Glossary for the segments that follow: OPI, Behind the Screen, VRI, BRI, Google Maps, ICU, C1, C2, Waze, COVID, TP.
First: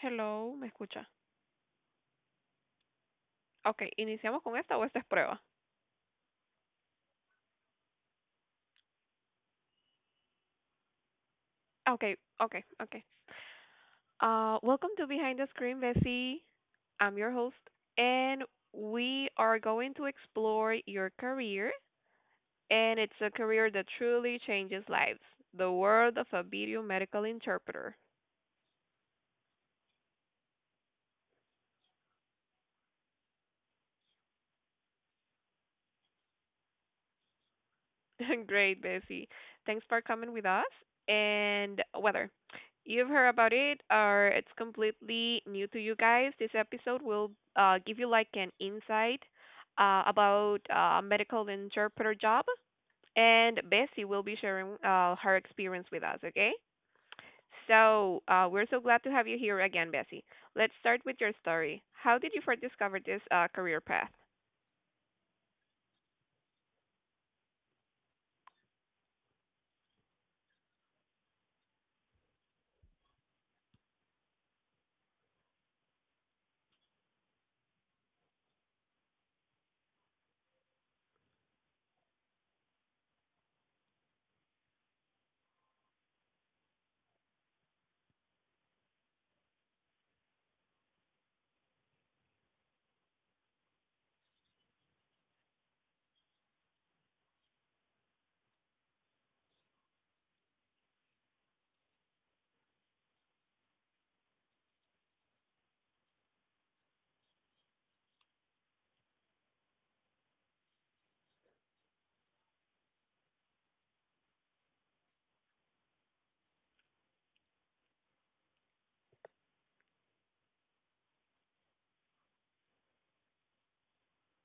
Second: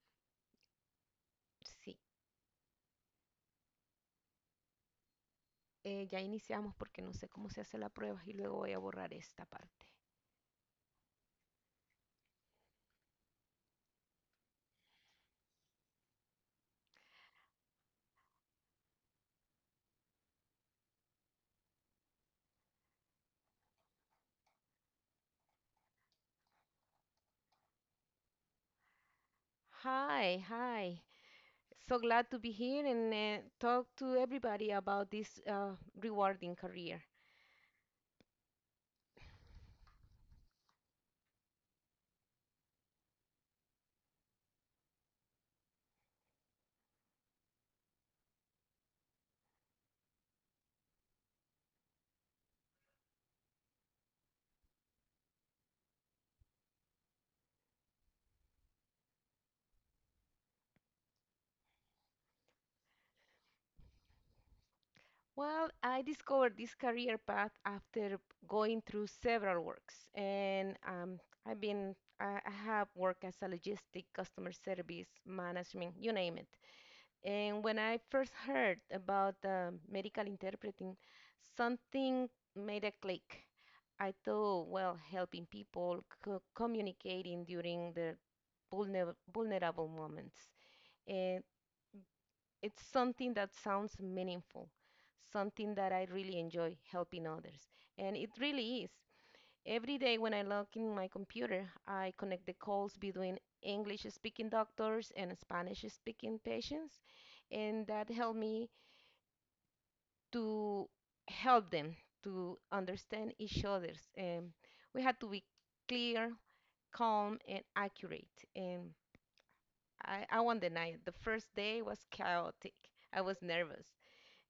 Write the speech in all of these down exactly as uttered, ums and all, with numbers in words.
Hello, ¿me escucha? Sí, Okay, ¿iniciamos con esta o esta es prueba? eh, ya iniciamos porque no sé cómo se hace la prueba y luego voy a borrar esta parte. Ah, Okay, okay, okay. Uh, welcome to Behind the Screen, Bessie. I'm your host, and we are going to explore your career, and it's a career that truly changes lives. The world of a video medical interpreter. Hi, hi. So glad to be here and uh, talk to everybody about this uh, rewarding career. Great, Bessie. Thanks for coming with us. And weather. You've heard about it, or it's completely new to you guys. This episode will uh, give you like an insight uh, about uh, medical interpreter job, and Bessie will be sharing uh, her experience with us. Okay. So uh, we're so glad to have you here again, Bessie. Let's start with your story. How did you first discover this uh, career path? Well, I discovered this career path after going through several works, and um, I've been I I have worked as a logistic, customer service, management, you name it. And when I first heard about um medical interpreting, something made a click. I thought, well, helping people co- communicating during their vulner- vulnerable moments. And it's something that sounds meaningful, something that I really enjoy helping others. And it really is. Every day when I log in my computer, I connect the calls between English speaking doctors and Spanish speaking patients, and that helped me to help them to understand each other's. Um, we had to be clear, calm, and accurate. And I, I won't deny it. The first day was chaotic. I was nervous,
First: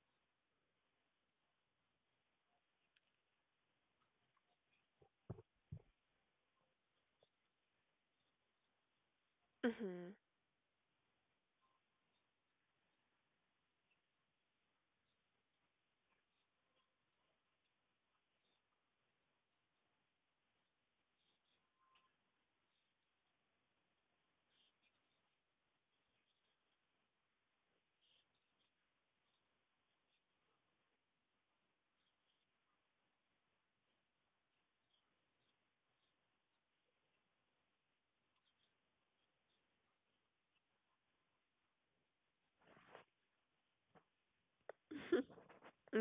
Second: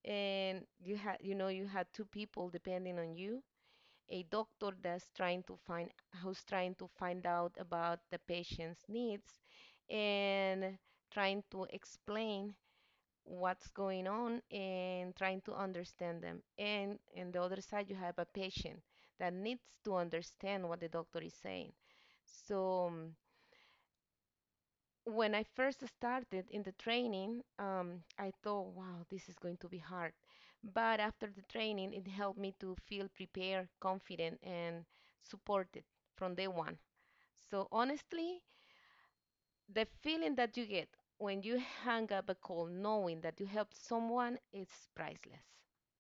and you had, you know, you had two people depending on you. A doctor that's trying to find, who's trying to find out about the patient's needs, and trying to explain what's going on and trying to understand them. And on the other side, you have a patient that needs to understand what the doctor is saying. So um, when I first started in the training, um, I thought, wow, this is going to be hard. But after the training, it helped me to feel prepared, confident, and supported from day one. So honestly, the feeling that you get when you hang up a call knowing that you helped someone is priceless. Hmm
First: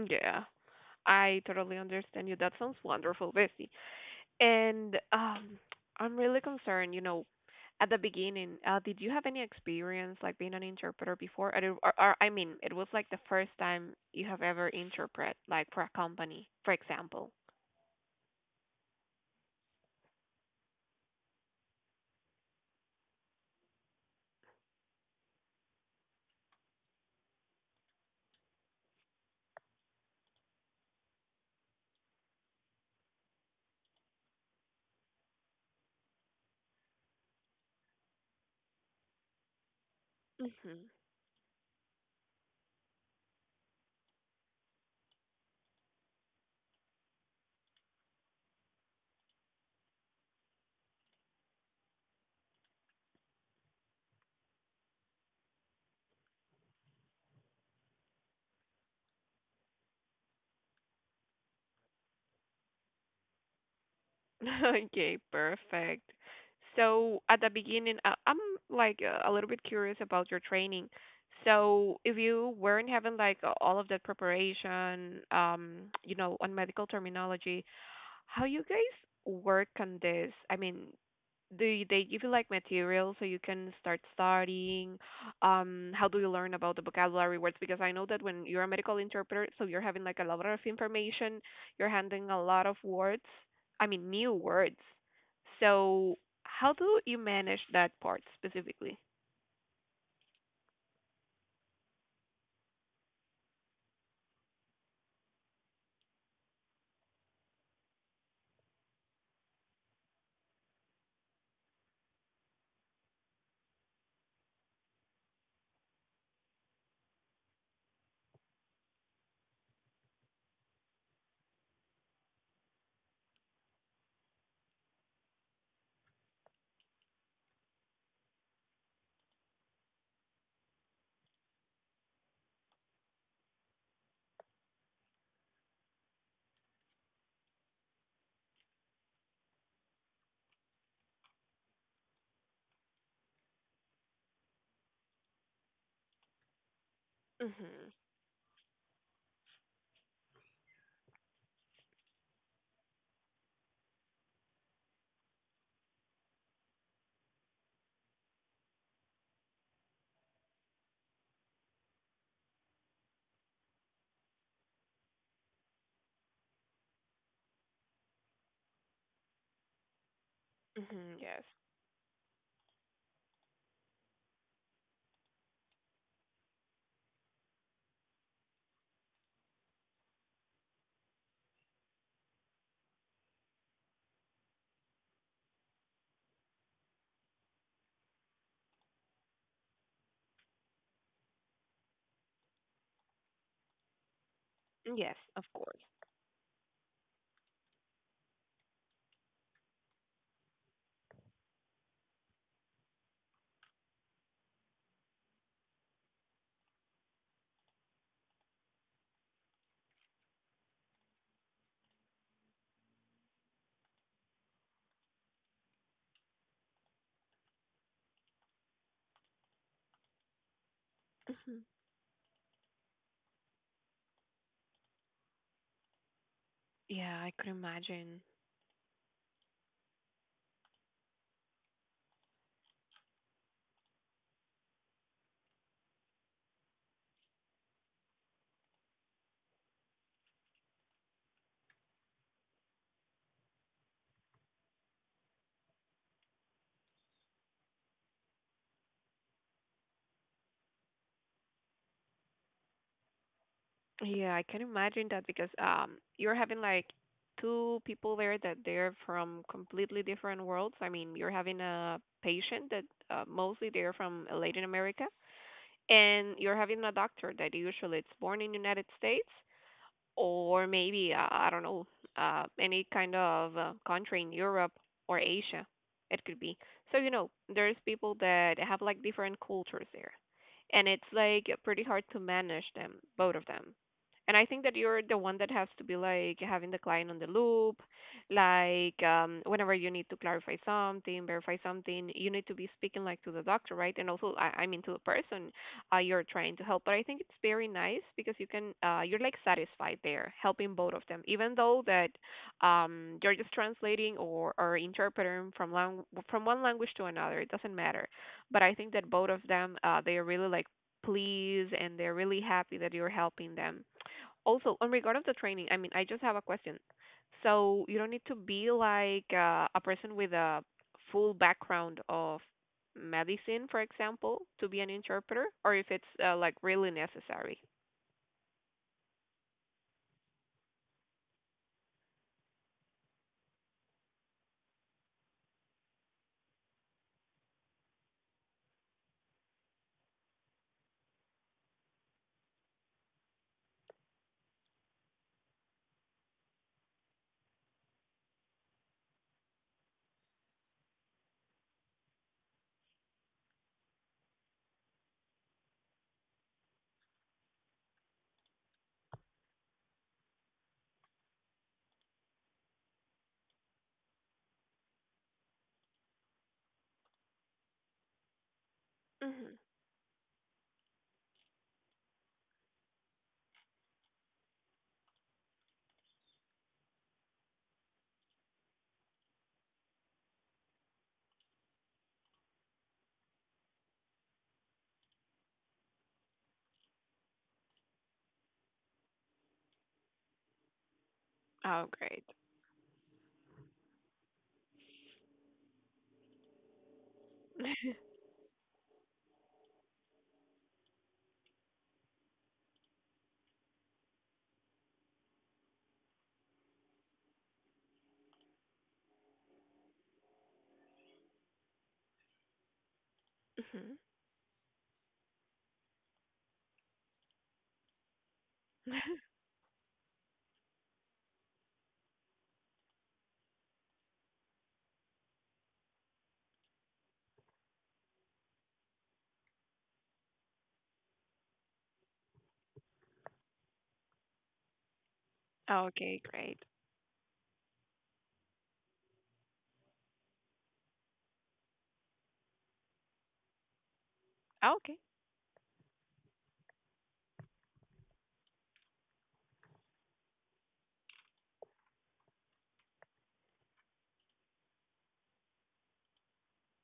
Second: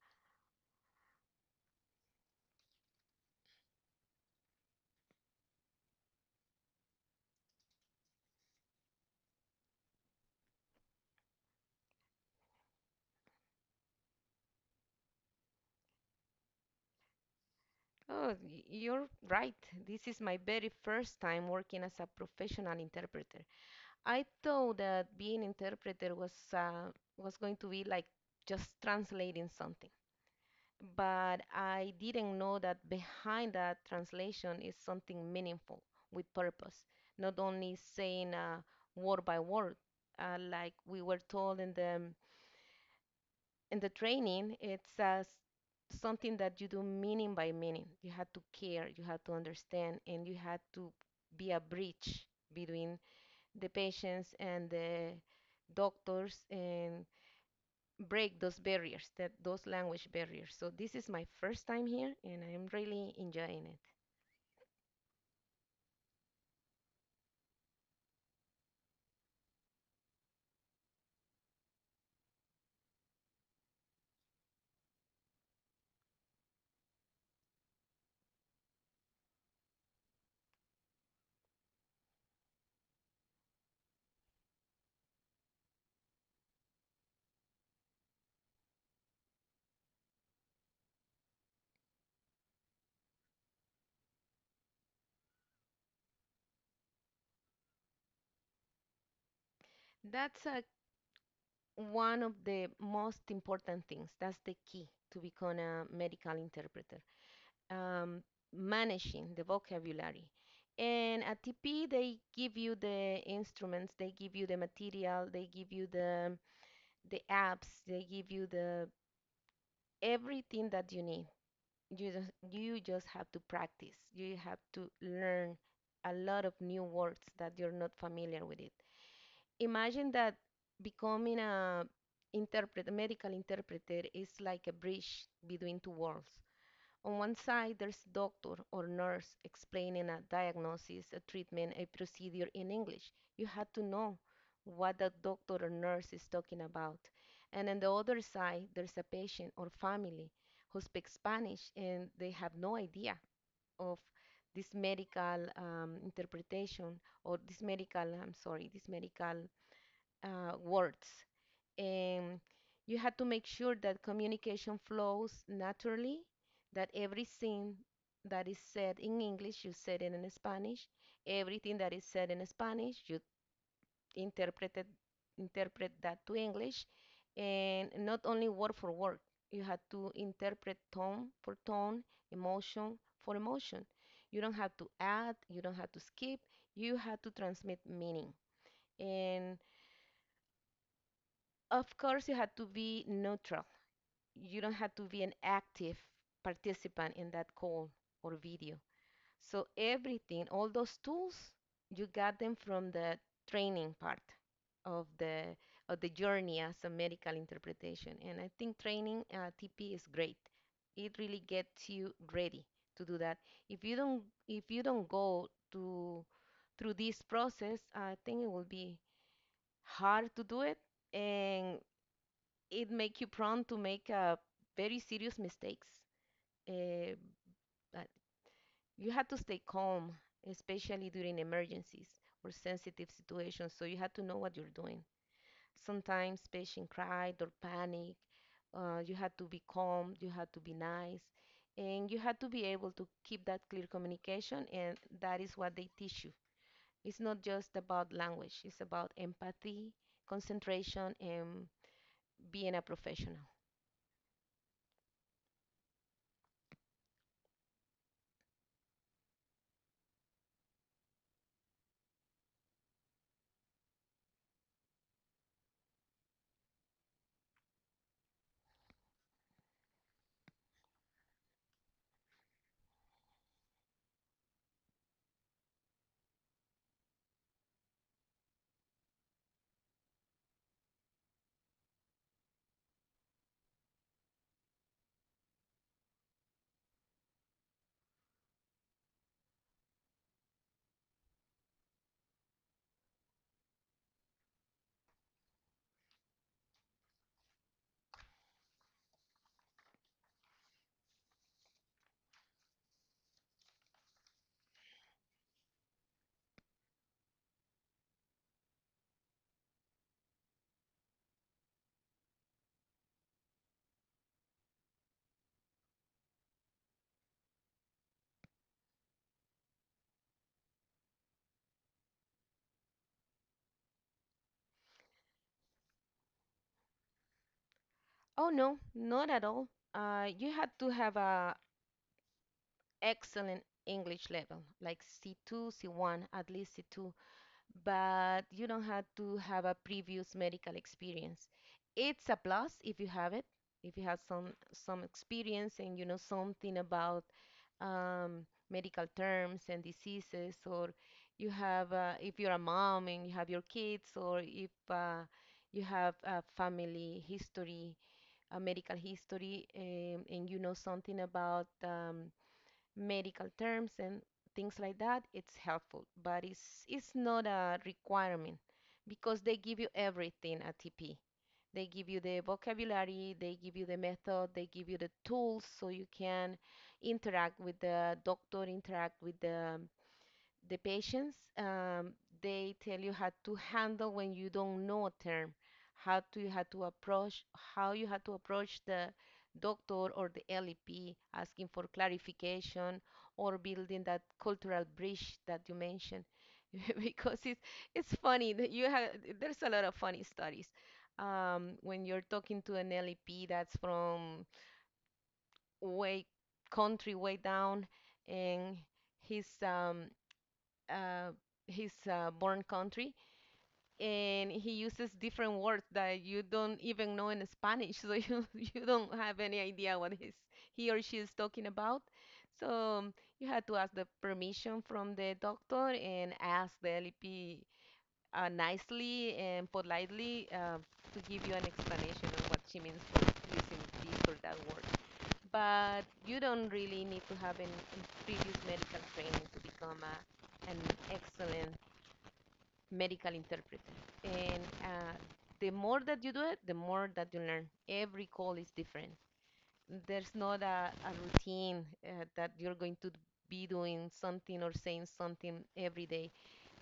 Yeah. I totally understand you. That sounds wonderful, Bessie. And um, I'm really concerned, you know, at the beginning, uh, did you have any experience like being an interpreter before? Or, or, or I mean, it was like the first time you have ever interpret, like for a company, for example. Oh, y- you're right. This is my very first time working as a professional interpreter. I thought that being interpreter was uh, was going to be like just translating something, but I didn't know that behind that translation is something meaningful with purpose, not only saying uh, word by word, uh, like Hmm we were told in the in the training, it's uh, s- something that you do meaning by meaning. You had to care, you had to understand, and you had to be a bridge between the patients and the doctors and break those barriers, that those language barriers. So this is my first time here, and I'm really enjoying it. Okay, perfect. So at the beginning, uh, I'm like uh, a little bit curious about your training. So if you weren't having like uh, all of that preparation, um, you know, on medical terminology, how you guys work on this? I mean, do you- they give you like material so you can start studying? Um, how do you learn about the vocabulary words? Because I know that when you're a medical interpreter, so you're having like a lot of information, you're handling a lot of words. I mean, new words. So how do you manage that part specifically? That's uh, one of the most important things. That's the key to become a medical interpreter. um, Managing the vocabulary. And at T P, they give you the instruments, they give you the material, they give you the the apps, they give you the everything that you need. You just you just have to practice. You have to learn a lot of new words that you're not familiar with it. Imagine that becoming a interpret, a medical interpreter is like a bridge between two worlds. On one side, there's doctor or nurse explaining a diagnosis, a treatment, a procedure in English. You had to know what the doctor or nurse is talking about. And on Mhm. the other side, there's a patient or family who speaks Spanish and they have no idea of this medical um, interpretation or this medical, I'm sorry, this medical uh, words, and you have to make sure that communication flows naturally, that every thing that is said in English, you said it in Spanish. Mhm. Yes. Everything that is said in Spanish, you interpreted interpret that to English, and not only word for word. You have to interpret tone for tone, emotion for emotion. You don't have to add, you don't have to skip. You have to transmit meaning. And of course, you have to be neutral, you don't have to Yes, be an of course. active participant in that call or video. So everything, all those tools, you got them from the training part of the of the journey as a medical interpretation. And I think training uh, T P is great. It really gets you ready to do that. If you don't if you don't go to through this process, I think it will be hard to do it, Mhm. and it make you prone to make uh, very serious mistakes. Uh, Yeah, I could but imagine. you had to stay calm, especially during emergencies or sensitive situations. So you had to know what you're doing. Sometimes patients cried or panic. Uh, you had to be calm. You had to be nice, and you had to be able to keep that clear communication. And that is what they teach you. It's not just about language. It's about empathy, concentration, and being a professional. Yeah, I can imagine that because um you're having like two people there that they're from completely different worlds. I mean, you're having a patient that uh, mostly they're from Latin America, and you're having a doctor that usually it's born in United States or maybe uh, I don't know uh, any kind of uh, country in Europe or Asia. It could be. So you know, there's people that have like different cultures there, and it's like pretty hard to manage them, both of them. And I think that you're the one that has to be like having the client on the loop, like um, whenever you need to clarify something, verify something, you need to be speaking like to the doctor, right? And also, I, I mean, to the person uh, you're trying to help. But I think it's very nice because you can uh, you're like satisfied there helping both of them, even though that um, you're just translating or, or interpreting from lang- from one language to another. It doesn't matter. But I think that both of them uh, they are really like pleased and they're really happy that you're helping them. Also, in regard of the training, I mean, I just have a question. So you don't need to be like uh, a person with a full background of medicine, for example, to be an interpreter, or if it's uh, like really necessary. Oh no, not at all. Uh, you had to have a excellent English level, like C two, C one, at least C two, but you don't have to have a previous medical experience. It's a plus if you have it, if you have some some experience and you know something about um, medical terms and diseases, or you have uh, if you're a mom and you have your kids, or if uh, you have a family history uh, medical history, um, and you know something about um, medical terms and things like that, it's helpful. But it's it's not a requirement because Hmm they give you everything at T P. They give you the vocabulary, they give you the method, they give you the tools so you can interact with the doctor, interact with the the patients, um, they tell you how to handle when you don't know a term, how to you had to approach how you had to approach the doctor or the lep asking for Oh, great. clarification, or building that cultural bridge that you mentioned because it's it's funny that you have, there's a lot of funny stories um, when you're talking to an lep that's from way country way down, and he's um uh, his uh, born country, Mhm. and he uses different words that you don't even know in Spanish, so you you don't have any idea what he's, he or she is talking about. So um, you had to ask the permission from the doctor and ask the L P uh, nicely and politely uh, to give you an explanation of what she means for using this or that word. But Okay, you great. don't really need to have any previous medical training to become a, an excellent medical interpreter. And Okay. uh, the more that you do it, the more that you learn. Every call is different. There's not a, a routine uh, that you're going to be doing something or saying something every day.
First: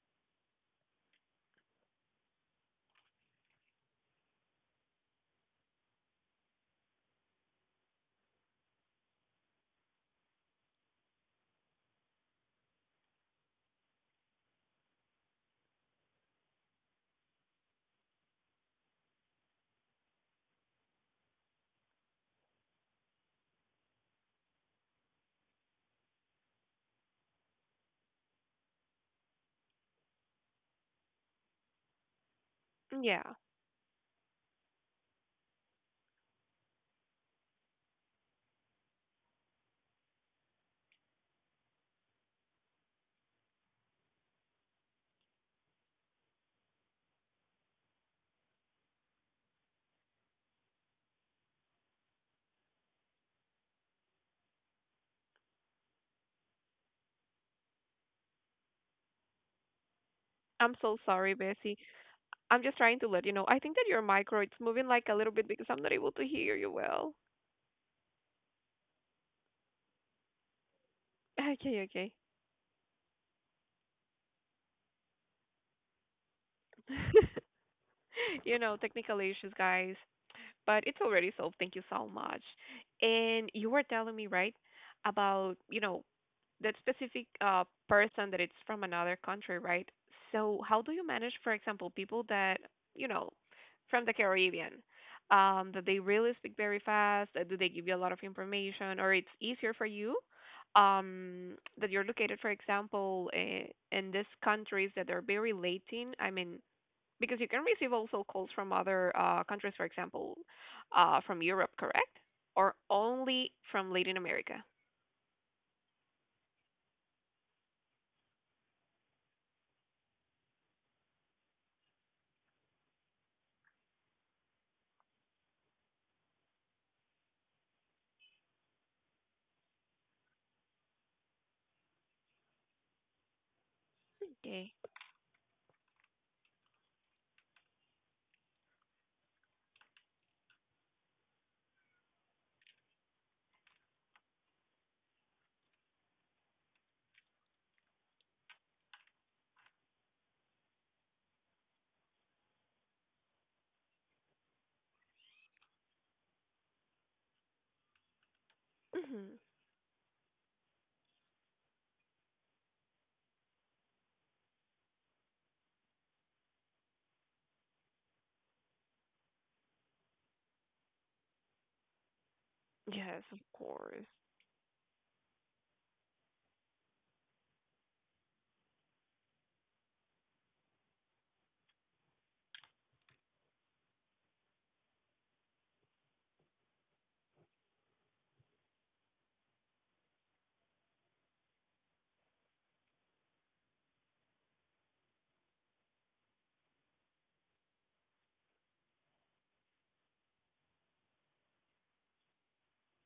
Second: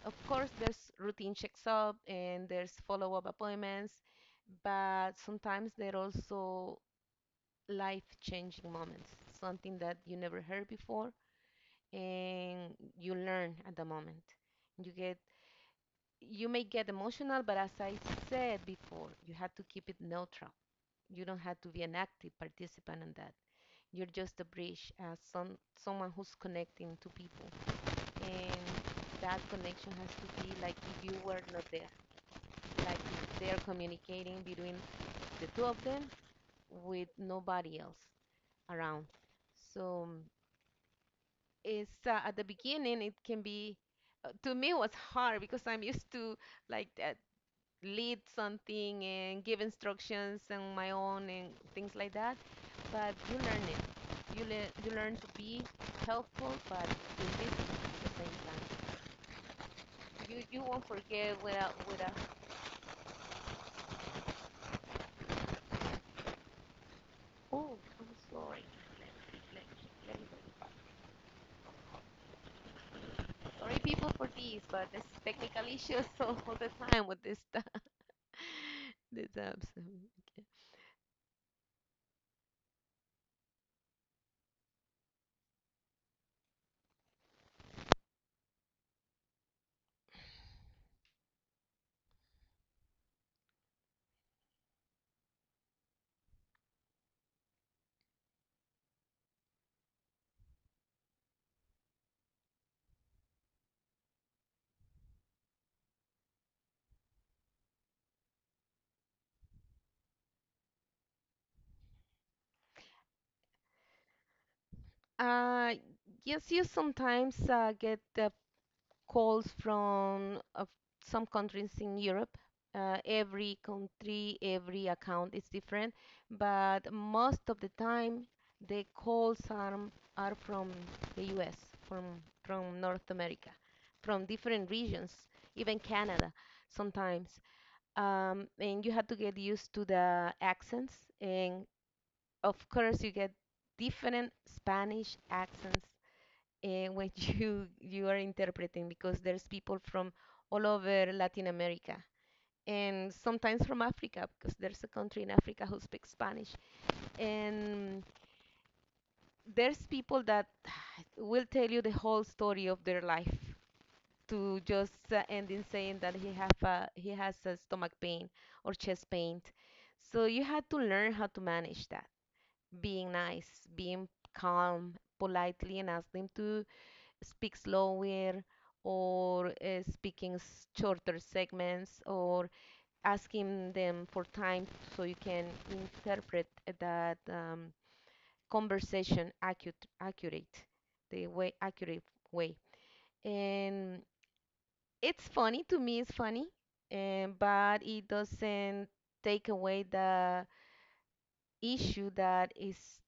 Of course, there's routine checks up and there's follow up appointments, but sometimes there are also life changing moments, something that you never heard before, and you learn at the moment. You get you may get emotional, but as I said before, you have to keep it neutral. You don't have to be an active participant in that. You're just a bridge, as some someone who's connecting to people, and that connection has to be like if you were not there, like Yeah. if they're communicating between the two of them with nobody else around. So it's uh, at the beginning it can be uh, to me it was hard because I'm used to like uh, lead something and give instructions on my own and things like that. But you learn it. You learn you learn to be helpful, but be busy at the same time. You you I'm won't so sorry, forget without Bessie. without. I'm just trying to let you know. I think that your micro it's moving like a little bit because I'm not able to hear you well. Oh, I'm sorry. Let, me, let me go. Okay, okay. Sorry, people, for these, but this is technical issues all the time with this stuff. You know, technical This issues, apps. guys, Okay. but it's already solved. Thank you so much. And you were telling me, right, about, you know, that specific uh, person that it's from another country, right? So how do you manage, for example, people that you know from the Caribbean um, that they really speak very fast? Uh, Do they give you a lot of information, or it's easier for you um, that you're located, for example, in, in these countries that are very Latin? I mean, because you can receive also calls from other uh, countries, for example, uh, from Europe, correct? Or only from Latin America? Uh, yes, you sometimes uh, get uh, calls from uh, some countries in Europe. Uh, every country, every account is different, but most of the time the calls are, are from the U S, from, from North America, from different Okay. regions, even Canada sometimes. Um, and you have to get used to the accents, and of course, you get different Spanish accents uh, when you you are interpreting because there's people from all over Latin America and sometimes from Africa because there's a country in Africa who speaks Spanish, and hmm there's people that will tell you the whole story of their life to just uh, end in saying that he have a, he has a stomach pain or chest pain, so you had to learn how to manage that, being Yes, of nice, being course. calm, politely, and ask them to speak slower or uh, speaking s- shorter segments or asking them for time so you can interpret that um, conversation accurate, accurate the way accurate way, and it's funny to me it's funny, and but it doesn't take away the issue that is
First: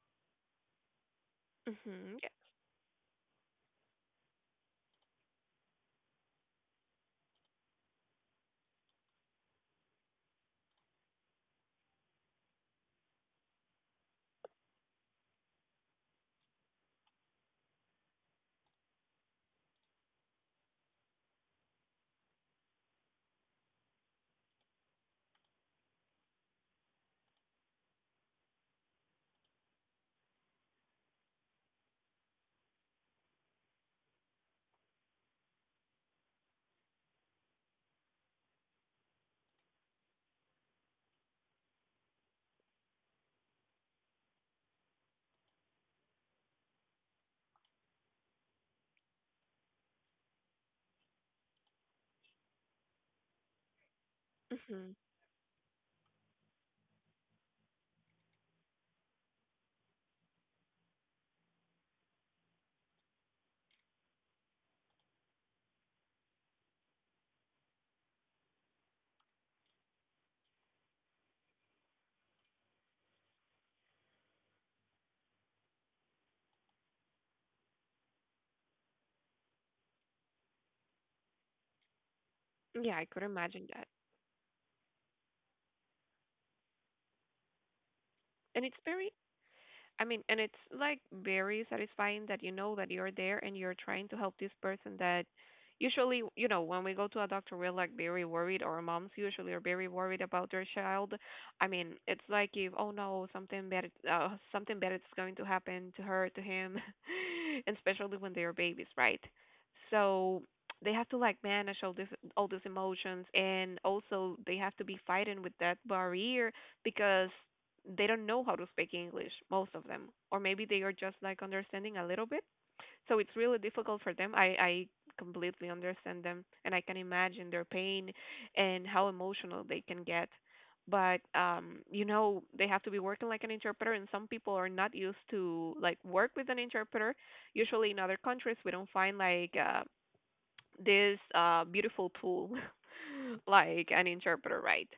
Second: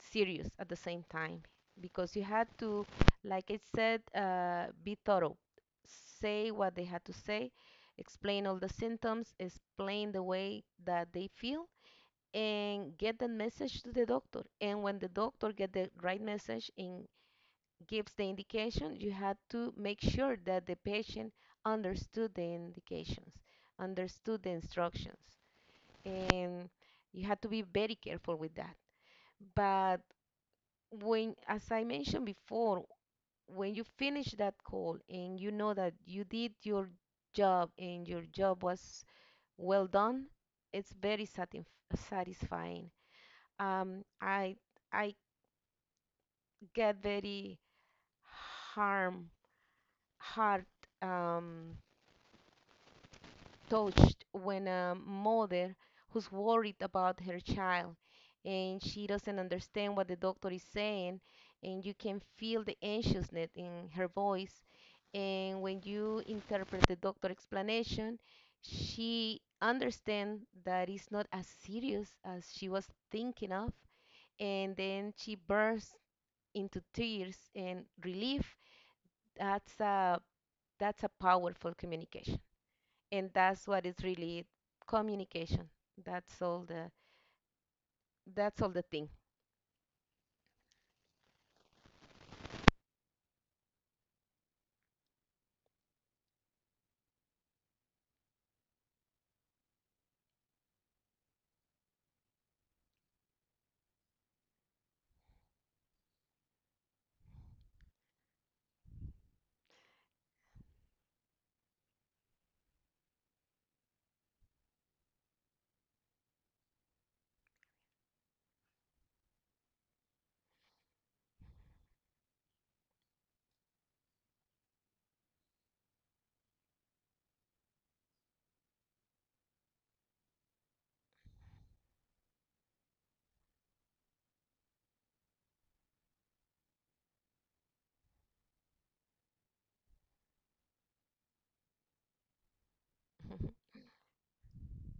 serious at the same time because Mhm. you had to, like I said, uh, be thorough, say what they had to say, explain all the symptoms, explain the way that they feel, and get the message to the doctor. And when the doctor get the right message and gives the indication, you had to make sure that the patient understood the indications, understood the instructions, and you had to be very careful with that. But when, as I mentioned before, when you finish that call and you know that you did your job and your job was well done, it's very satin satisfying. Um, I I get very harm hard um, touched Yeah. when Mhm. a mother who's worried about her child and she doesn't understand what the doctor is saying, and you can feel the anxiousness in her voice. And when you interpret the doctor's explanation, she understands that it's not as serious as she was thinking of, and then she bursts into tears and relief. that's a that's a powerful communication, Yeah, I could and imagine that's what that. is really communication. That's all the that's And all it's the thing. very I mean, and it's like very satisfying that you know that you're there and you're trying to help this person that usually, you know, when we go to a doctor, we're like very worried, or moms usually are very worried about their child. I mean, it's like if, oh no, something bad, uh, something bad is going to happen to her, to him, and especially when they are babies, right? So they have to like manage all this, all these emotions, and also they have to be fighting with that barrier because they don't know how to speak English, most of them, or maybe they are just like understanding a little bit. So it's really difficult for them. I, I completely understand them and I can imagine their pain and how emotional they can get. But um, you know, they have to be working like an interpreter and some people are not used to like work with an interpreter. Usually in other countries we don't find like uh, this uh, beautiful pool, like an interpreter, right?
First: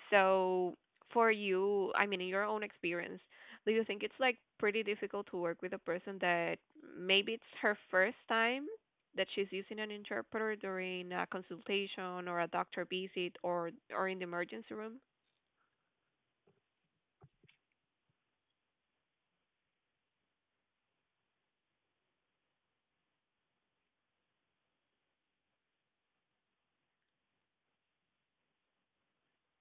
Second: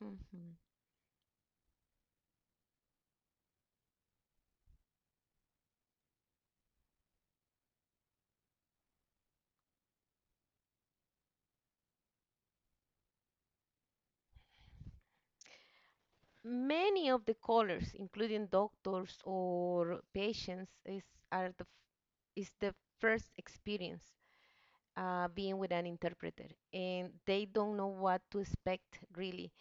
Mhm. So for you, I mean, in your own experience, do you think it's like pretty difficult to work with a person that maybe it's her first time that she's using an interpreter during a consultation or a doctor visit or or in the emergency room? Many of the callers, including doctors or patients, is are the f- is the first experience uh, being with an interpreter, and they don't know what to expect really.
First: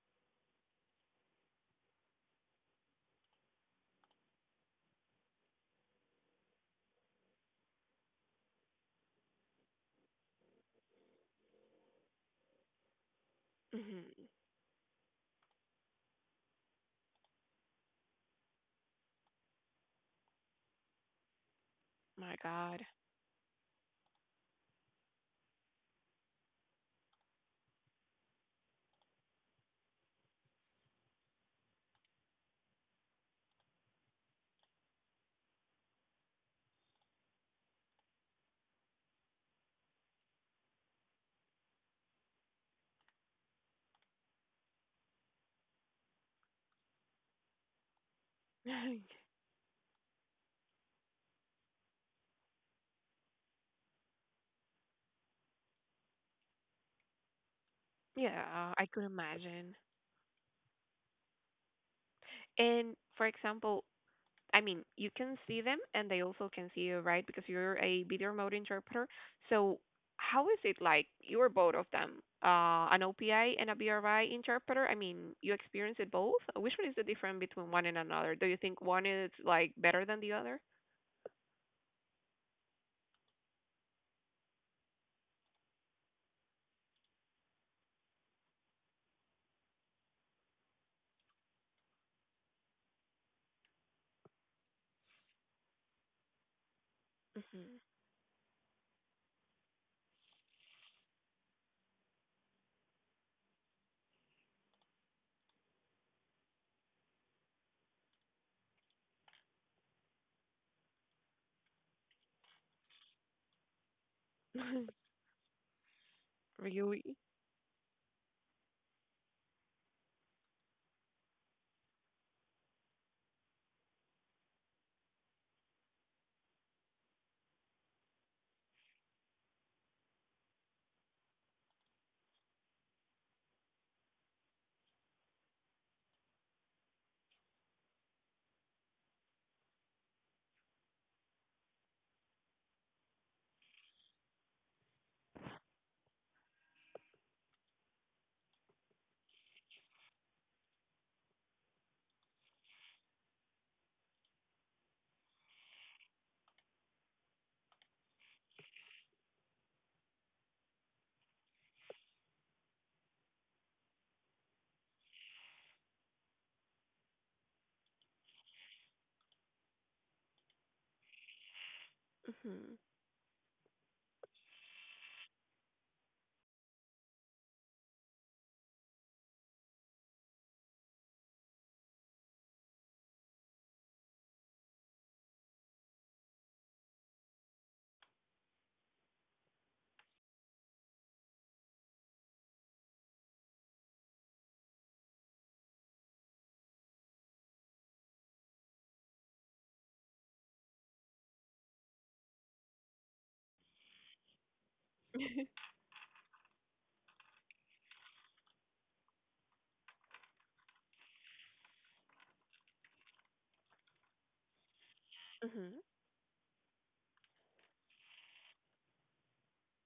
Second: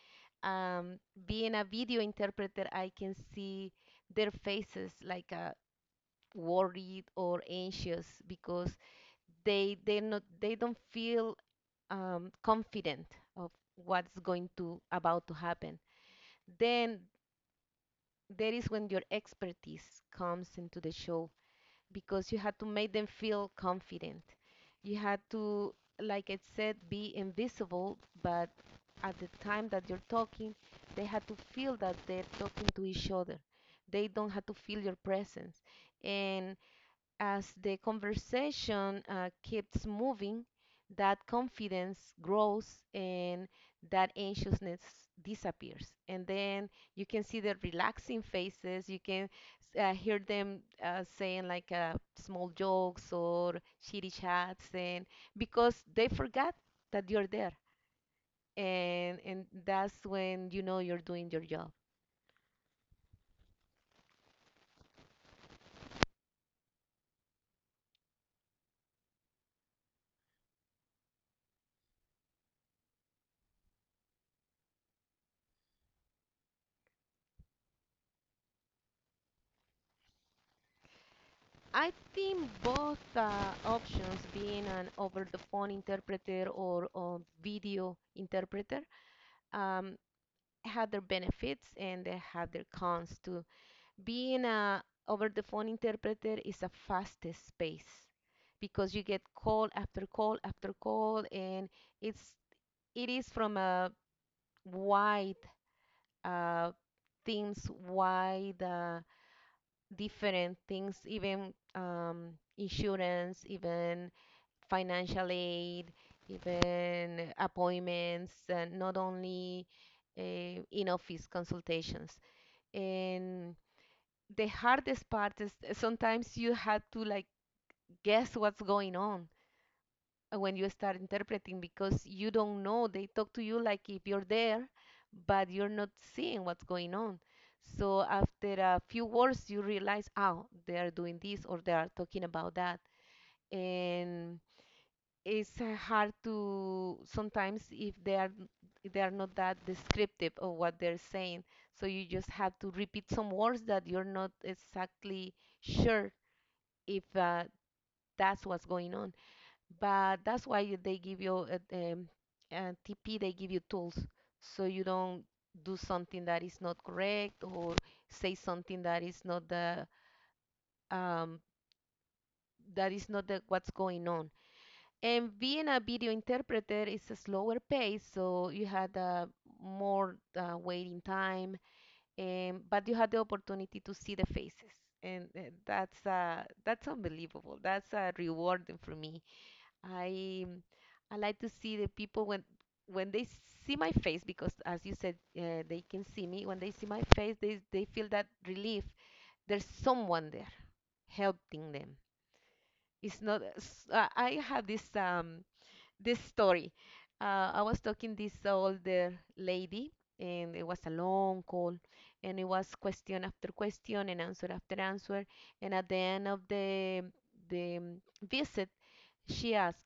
Um, Being a video interpreter, I can see their faces like uh, worried or anxious because they they not they don't feel um, confident of Hmm what's going to about to happen. Then that is when your expertise comes into the show, because My you had to God. make them feel confident. You had to, like I said, be invisible, but at the time that you're talking, they had to feel that they're talking to each other. They don't have to feel your presence. And as the conversation uh, keeps moving, that confidence grows and that anxiousness disappears. And then you can see the relaxing faces. You can uh, hear them uh, saying like uh, small jokes or shitty chats, and because they forgot that you're there, Yeah, I could and and imagine. that's when you know you're doing your job. And for example, I mean, you can see them and they also can see you, right? Because you're a video remote interpreter. So, how is it like you're both of them, uh, an O P I and a B R I interpreter? I mean, you experience it both. Which one is the difference between one and another? Do you think one is like better than the other? I think both uh, options, being an over the phone interpreter or a video interpreter, um, had their benefits and they had their cons too. Being a over the phone interpreter is a fastest Mhm. pace because you get call after call after call, and it's it is from a wide uh, things wide uh, different things, even um, insurance, even financial aid, Really? even appointments, and not only uh, in office consultations. And the hardest part is sometimes you had to like guess what's going on uh, when you start interpreting because you don't know. They talk to you like if you're there, but you're not seeing what's going on. So after a few words, you realize, oh, they are doing this or they are talking about that. And it's uh, hard to sometimes if they are if they are not that descriptive of what they're saying. So you just have to repeat some words that you're not exactly sure if uh, that's what's going on. But that's why you- they give you uh, um, uh, T P. They give you tools so you don't do something that is not correct or say something that is not the um, Mhm. that is not the, what's going on. And being a video interpreter is a slower pace, so you had uh, more uh, waiting time, and but you had the opportunity to see the faces, and uh, that's uh, that's unbelievable. That's uh, rewarding for me. I mm, I like to see the people when when they see my face, because as you said, uh, they can see me. When they see my face, they they feel that relief, there's someone there helping them. It's not s- uh, I have this um this story. Uh, I was talking this older lady, and it was a long call, and it was question after question and answer after answer. And Mhm. at the end of the the um, visit, she asked,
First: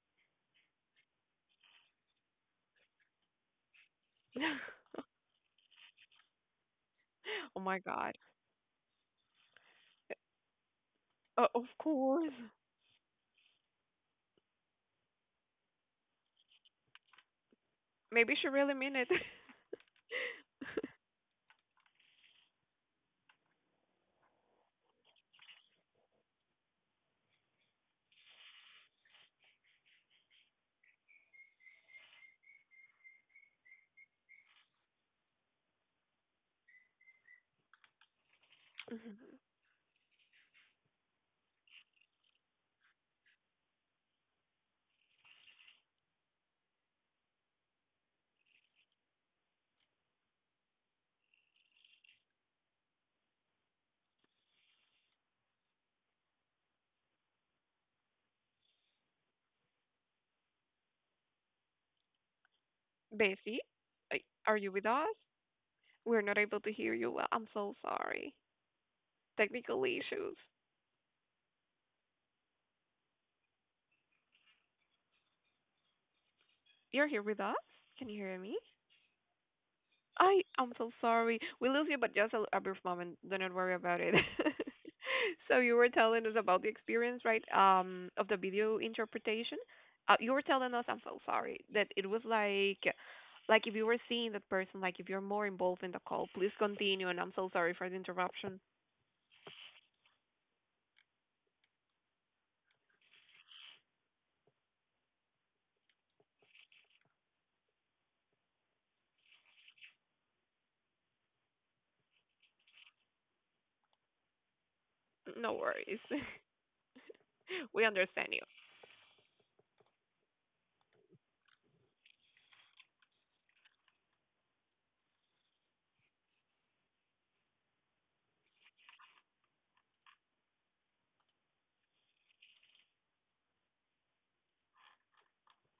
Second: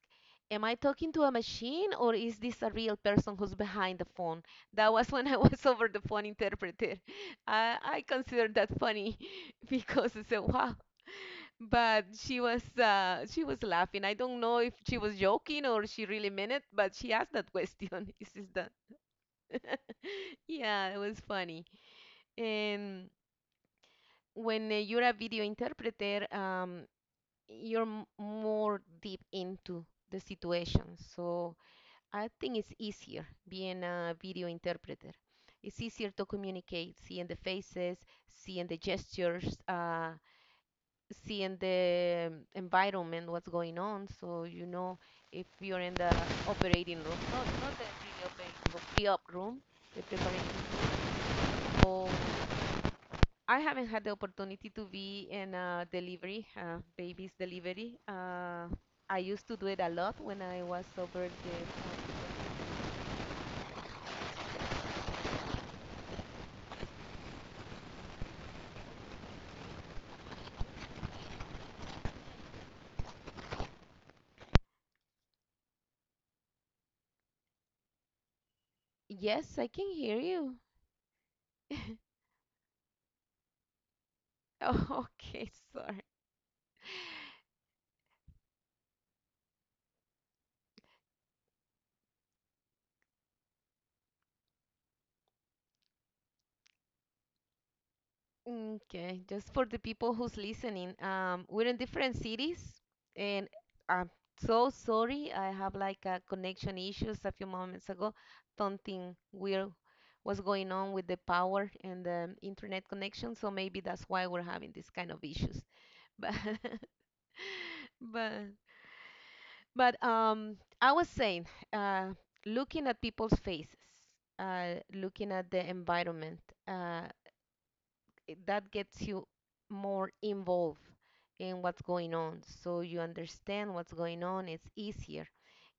"Am I talking to a machine, or is this a real person who's behind the phone?" That was when I was over the phone interpreter. Oh my I, I God. considered that funny because I said, "Wow, Uh, of but course. she was uh, she was laughing. I don't know if she was joking or she really meant it, but she asked that question. Is Maybe she this that? really meant it. Yeah, it was funny. And when uh, you're a video interpreter, um, you're m- more deep into the situation. So I think it's easier being a video interpreter. It's easier to communicate, seeing the faces, seeing the Mhm. gestures. Uh, Seeing the environment, what's going on, so you know if you're in the operating room. Not, not the really operating room, pre-op room, the preparation room. So I haven't had the opportunity to be in uh, delivery, uh, babies delivery. uh, I used to do it a lot when I was over the... Bessie, a- are you with us? We're not able to hear you well. I'm so sorry. Technical issues. You're here with us? Can you hear me? Yes, I can hear I you. I'm so sorry. We lose you, but just a, a brief moment. Do not worry about it. Oh, okay, So you were sorry. telling us about the experience, right? Um, of the video interpretation. Uh, you were telling us. I'm so sorry that it was like, like if you were seeing that person, like if you're more involved in the call, please continue. And I'm so sorry for the interruption. Mm, Okay, just for the people who's listening, um, we're in different cities, and I'm so sorry. I have like a connection issues a few moments ago. Something weird was going on with the power and the internet connection, so maybe that's why we're having this kind of No issues. worries. But We understand but you. but um, I was saying, uh, looking at people's faces, uh, looking at the environment, uh, it- that gets you more involved in what's going on, so you understand what's going on. It's easier,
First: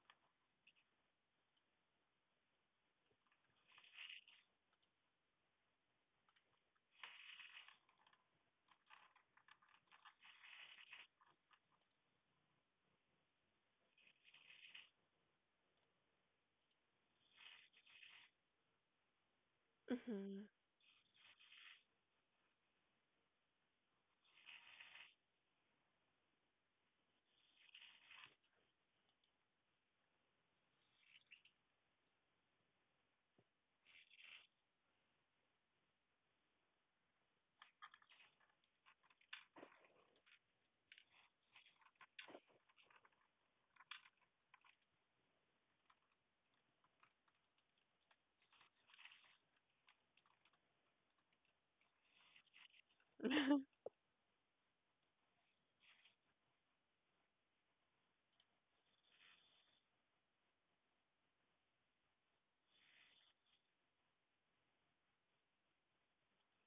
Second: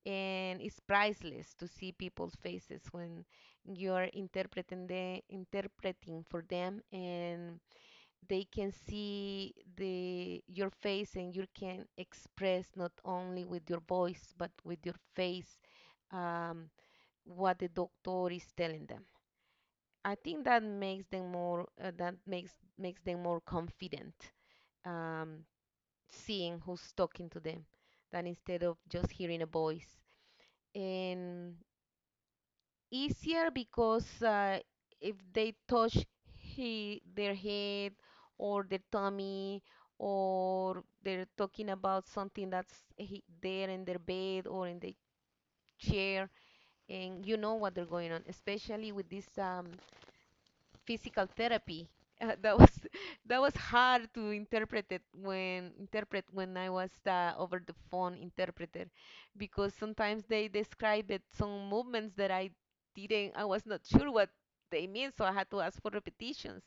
and it's priceless to see people's faces when you're interpreting the interpreting for them, and they can see the your face, and you can express not only with your voice but with your face um, what the doctor is telling them. I think that makes them more uh, that makes makes them more confident, um, seeing who's talking to them, than instead of just hearing a voice. And easier because uh, if they touch he, their head or their tummy, or they're talking about something that's he, there in their bed or in the chair, and you know what they're going on, especially with this um, physical therapy. Uh, that was that was Hmm hard to interpret it when interpret when I was the over the phone interpreter, because sometimes they described it some movements that I didn't I was not sure what they mean, so I had to ask for repetitions.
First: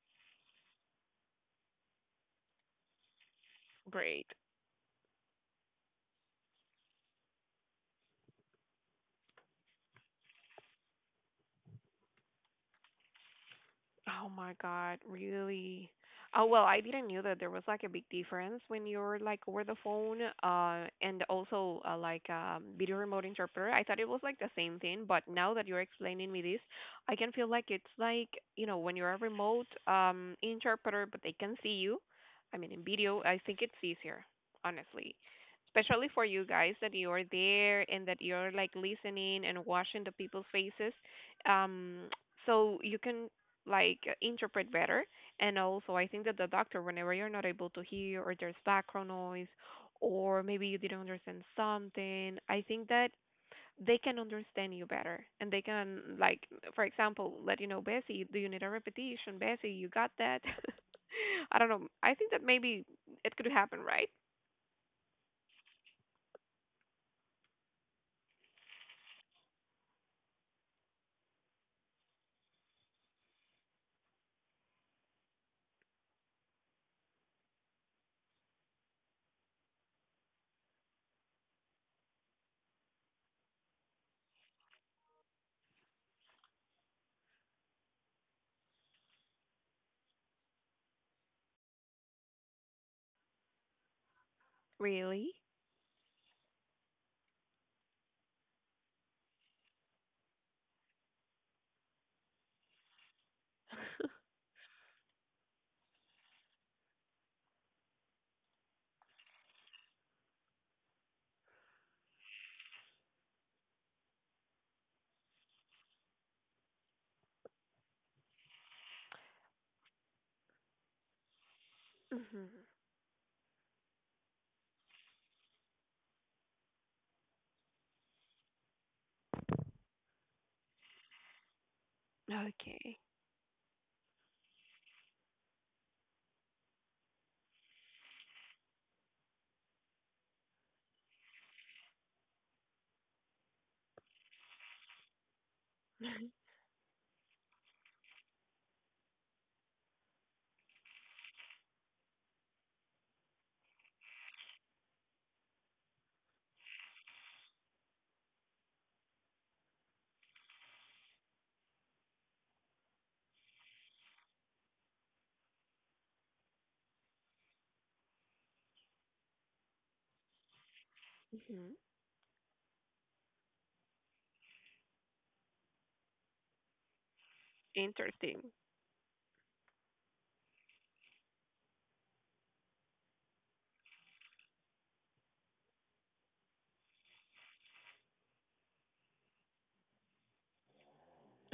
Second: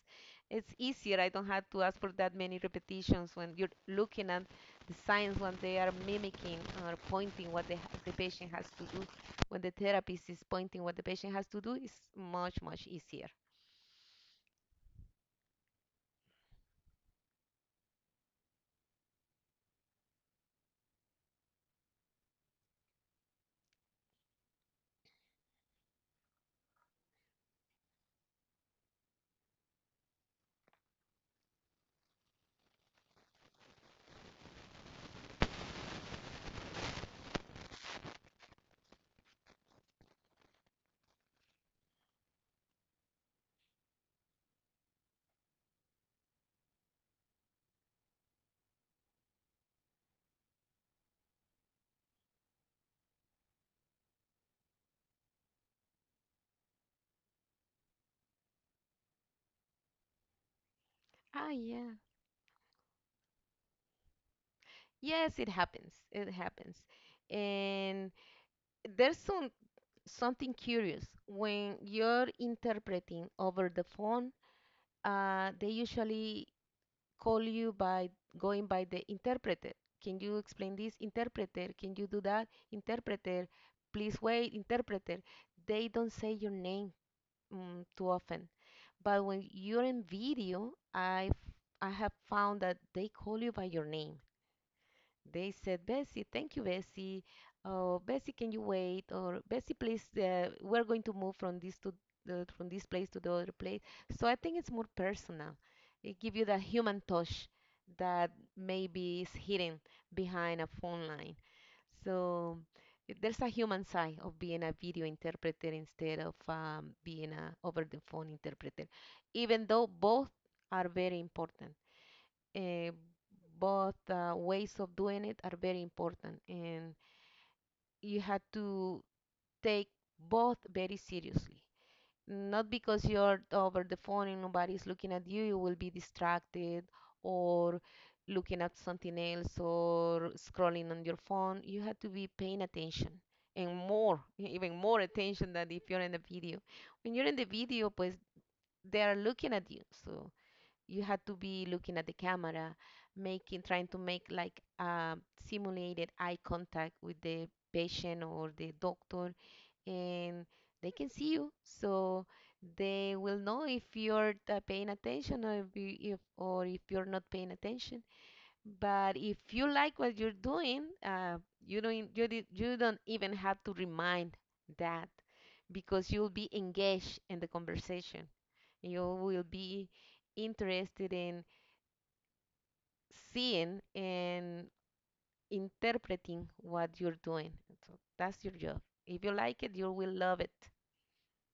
It's easier. I don't have to ask for that many repetitions when you're looking Great. at the signs when they are mimicking or pointing what the, the patient has to do. When the therapist is pointing what the patient has to do, it's much much easier. Oh my God, really? Oh well, I didn't knew that there was like a big difference when you're like over the phone, uh, and also uh, like um, video remote interpreter. I thought it was like the same thing, but now that you're explaining me this, I can feel like it's like you know when you're a remote um interpreter, but they can see you. I mean, in video, I think it's easier, honestly. Especially for you guys that you are there and that you're like listening and watching the people's faces. Um, so you can like uh, interpret better. And also, I think that the doctor, whenever you're not able to hear or there's background noise, or maybe you didn't understand something, I think that they can understand you better and they can like for example let you know bessie do you need a repetition bessie you got that? Ah, I don't know, yeah. I think that maybe it could happen, right? Yes, it happens. It happens. And there's some something curious when you're interpreting over the phone. Uh, they usually call you by going by the interpreter. Can you explain this? Interpreter, can you do that? Interpreter, please wait. Interpreter. They don't say your name mm, too often. But when you're in video, I I have found that they call you by your name. Really. They said, Bessie, thank you, Bessie. Oh, Bessie, can you wait? Or Bessie, please, uh, we're going to move from this to the, from this place to the other place. So I think it's more personal. It gives you that human touch that maybe is hidden behind a phone line. So it- there's a human side of being a video interpreter instead of um, being a over the phone interpreter, even though both are very important. Hmm uh, both uh, Ways of doing it are very important, and you have to take both very seriously. Not okay. because you're over the phone and nobody's looking at you, you will be distracted or looking at something else or scrolling on your phone. You have to be paying attention, and more e-, even more attention than if you're in the video. When you're in the video, pues, they are looking at you, so you had to be looking at the camera, making, trying to make like um simulated eye contact with the patient or the doctor, and they can see you, so they will know if you're uh, paying attention or if, you, if or if you're not paying attention. But if you like what you're doing, uh, hmm you don't e, you, di- you don't even have to remind that, because you'll be engaged in the conversation. interesting. You will be interested in seeing and interpreting what you're doing. So that's your job. If you like it, you will love it.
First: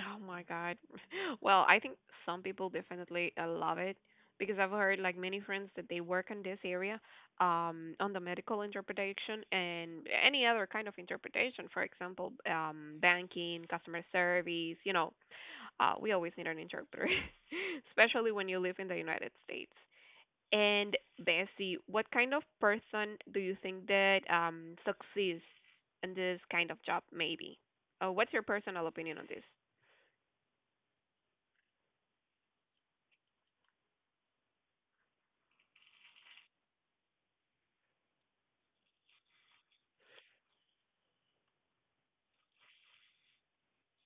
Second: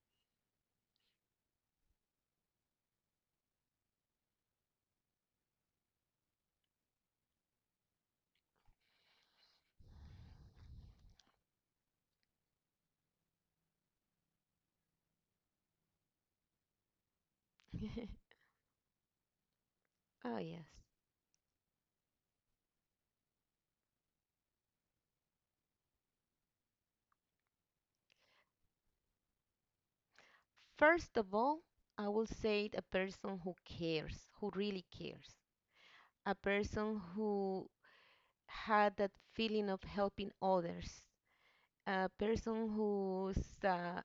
Oh my God. Well, I think some people definitely uh, love it because I've heard like many friends that they work in this area, um, on the medical interpretation and any other kind of interpretation. For example, um, banking, customer service. You know, uh, we always need an interpreter, especially when you live in the United States. Oh, yes. And Bessie, what kind of person do you think that um succeeds in this kind of job? Maybe. Uh, what's your personal opinion on this? First of all, I will say a person who cares, who really cares, a person who had that feeling of helping others, a person who's uh,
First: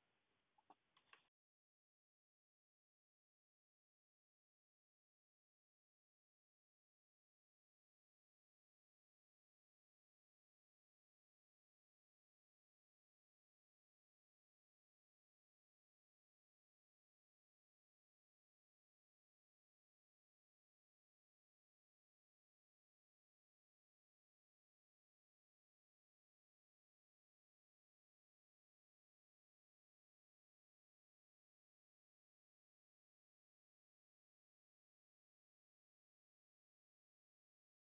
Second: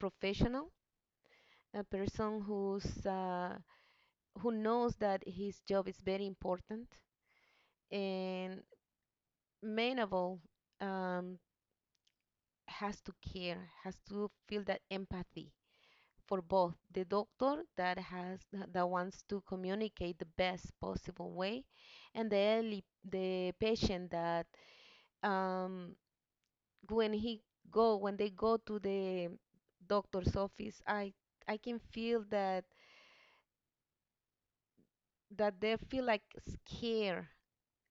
professional, a person who's uh, who knows that his job is very important, and main of all, um, has to care, has to feel that empathy for both the doctor that has that wants to communicate the best possible way, and the early, the patient that um, when he go when they go to the doctor's office, I I can feel that that they feel like scared.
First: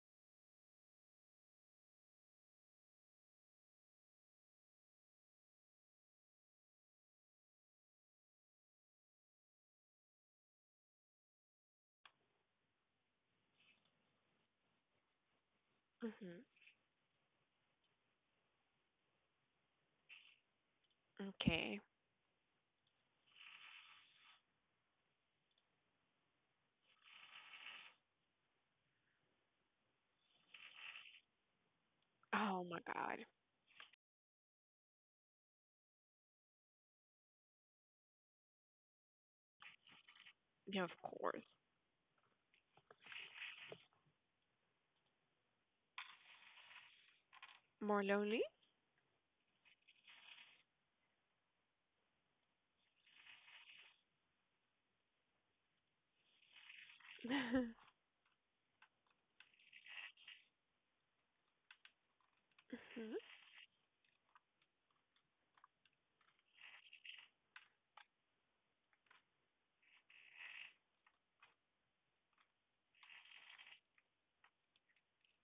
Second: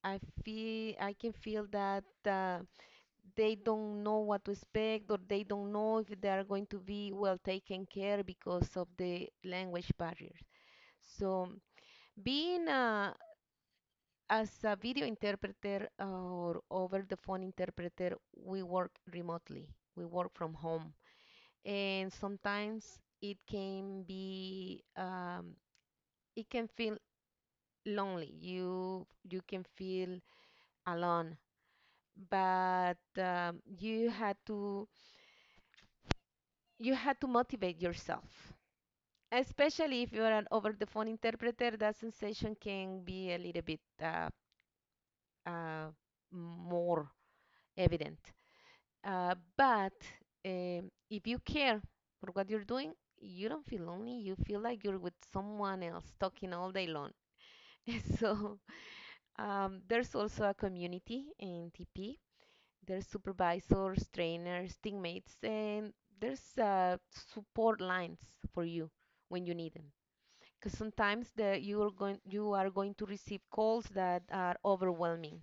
I feel I can feel that uh, they don't know what to expect or they don't know if they are going to be well taken care because of the language barriers. So being a, as a video interpreter Mhm. or over the phone interpreter, we work remotely. We work from home, Okay. and sometimes it can be um, it can feel lonely. You you can feel alone, Oh my but God. um, you had to you had to motivate yourself. Especially if you're an over Yeah, the of phone course. interpreter, that sensation can be a little bit uh, uh, more More evident. lonely? Uh, but um, if you care for what you're doing, you don't feel lonely. You feel like you're with someone else talking all day long. So um, there's also a community in T P. There's supervisors, trainers, teammates, and there's uh, support lines for you when you need them. Because sometimes the you are going you are going to receive calls that are overwhelming,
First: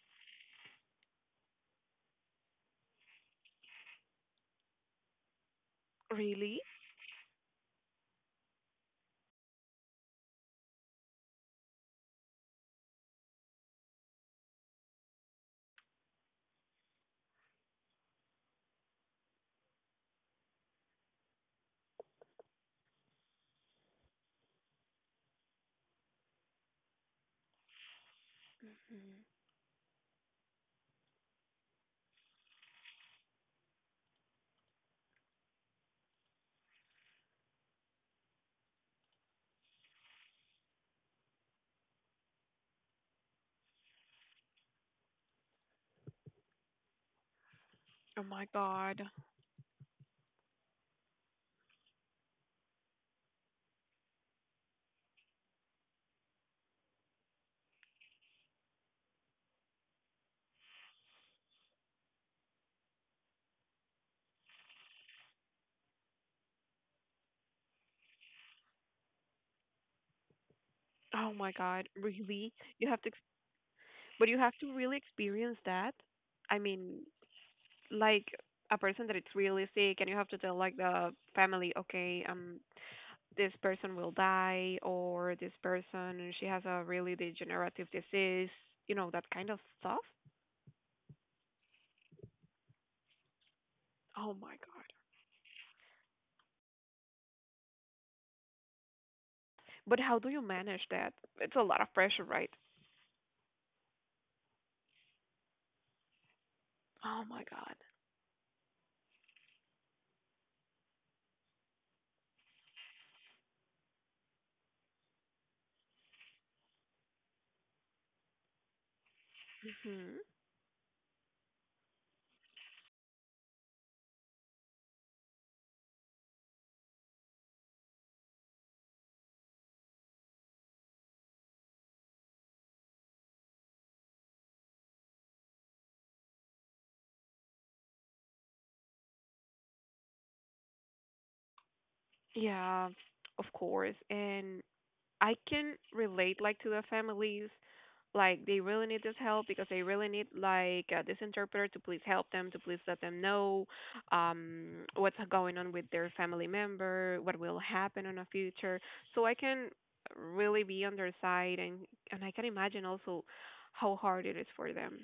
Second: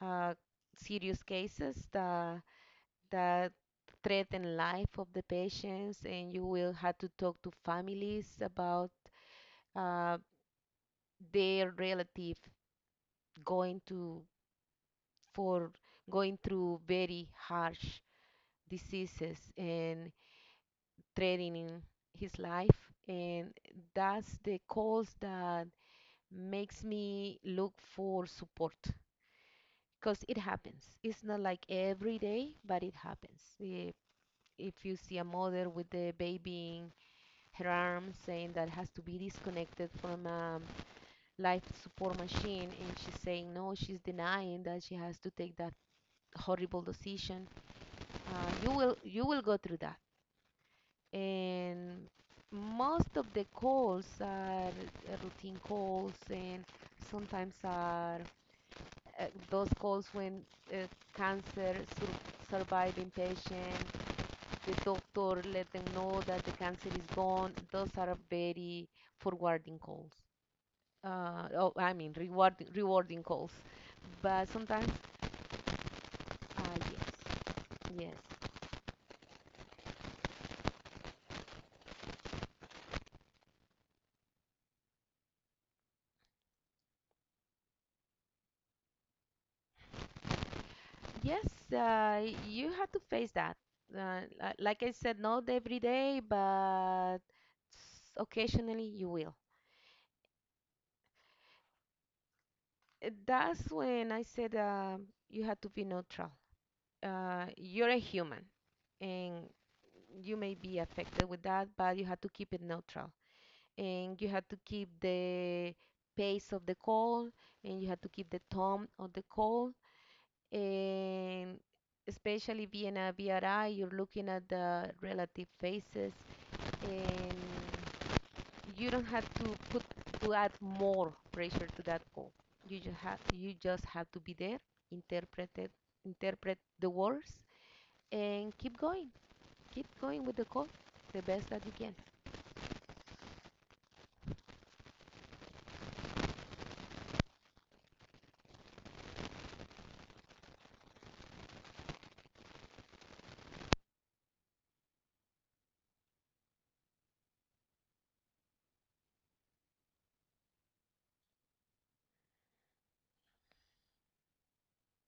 uh, serious cases that that threaten life of the patients, and you Really? will have to talk to families about uh, their relative going to for going through very harsh diseases and threatening his life, and that's the calls that makes me look for support because it happens. It's not like every day, but it happens. If, if you see a mother with the baby in her arms saying that has to be disconnected from a life support machine, and she's saying no, she's denying that she has to take that horrible decision, Oh my uh, you will God. you will go through that. And most of the calls are uh, routine calls, and sometimes are uh, those calls when uh, cancer sur- surviving patient, the doctor let them know that the cancer is gone. Those are very forwarding calls. Oh Uh, my oh, God. I mean Really? rewarding You have to, ex- rewarding calls. But you But have to sometimes, really experience that. uh, I mean, yes, yes, like a person that it's really sick, and you have to tell like the family, okay, um, this person will die, or this person she has a really degenerative disease. You know that kind of stuff. yes. Uh, you have to face that. Uh, Oh li- my Like God. I said, not every day, but s- occasionally you will. But how do you manage that? It's a lot of pressure, right? Uh, That's when I said um you have to be neutral. Oh uh, my God. You're a human and you may be affected with that, but you have to keep it neutral, and you have to keep the pace of the call, and you have to keep the tone of the call, Hmm and especially being a B R I, you're looking at the relative faces, and you don't have to put to add more pressure to that call. You just have you just have to be there, interpret it, interpret the words and keep going, keep going with the code the best that you can. Yeah, of course. And I can relate like to the families like they really need this help because they really need like uh, this interpreter to please help them to please let them know um what's going on with their family member, what will happen in the future, so I can really be on their side. And and i can imagine also how hard it is for them.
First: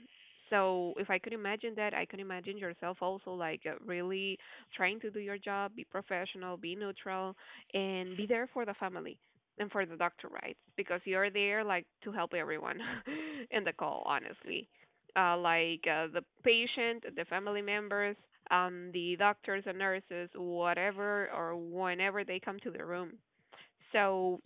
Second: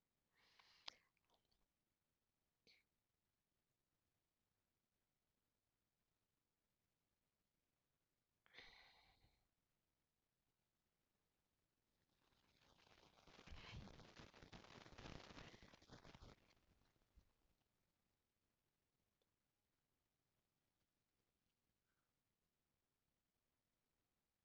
So if I could imagine that, I can imagine yourself also like uh, really trying to do your job, be professional, be neutral, and be there for the family and for the doctor rights, because you're there like to help everyone in the call, honestly. Uh, like uh, the patient, the family members, um, the doctors and nurses, whatever or whenever they come to the room. So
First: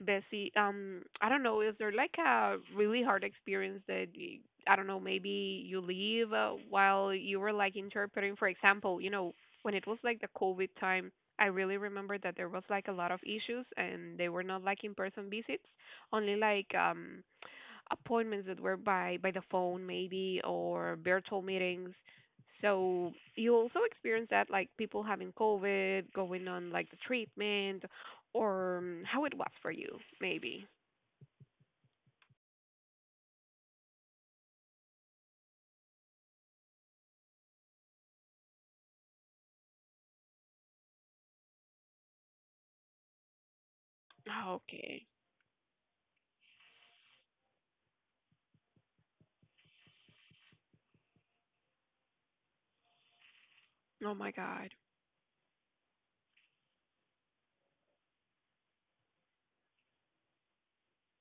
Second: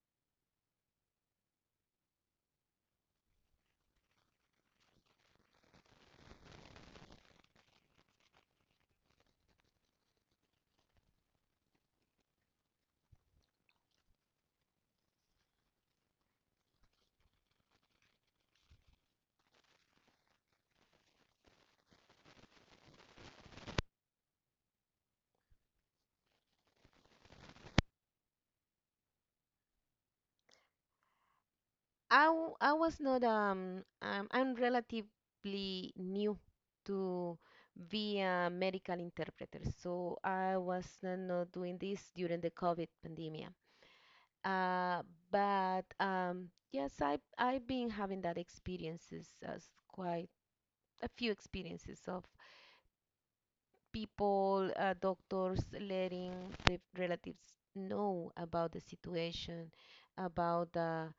Bessie, um, I don't know, is there like a really hard experience that y- I don't know, maybe you leave uh, while you were like interpreting? For example, you know, when it was like the COVID time, I really remember that there was like a lot of issues and they were not like in-person visits, only like um appointments that were by by the phone maybe, or virtual meetings. So you also experience that, like people having COVID, going on like the treatment, or um, how it was for you maybe. I, w- I was not um, um I'm relatively new to be a medical interpreter, so I was uh, not doing this during the COVID pandemic. Uh, Okay. but um, yes, I I've been having that experiences as quite a few experiences of Oh my people, God. uh, doctors letting the relatives know about the situation, about the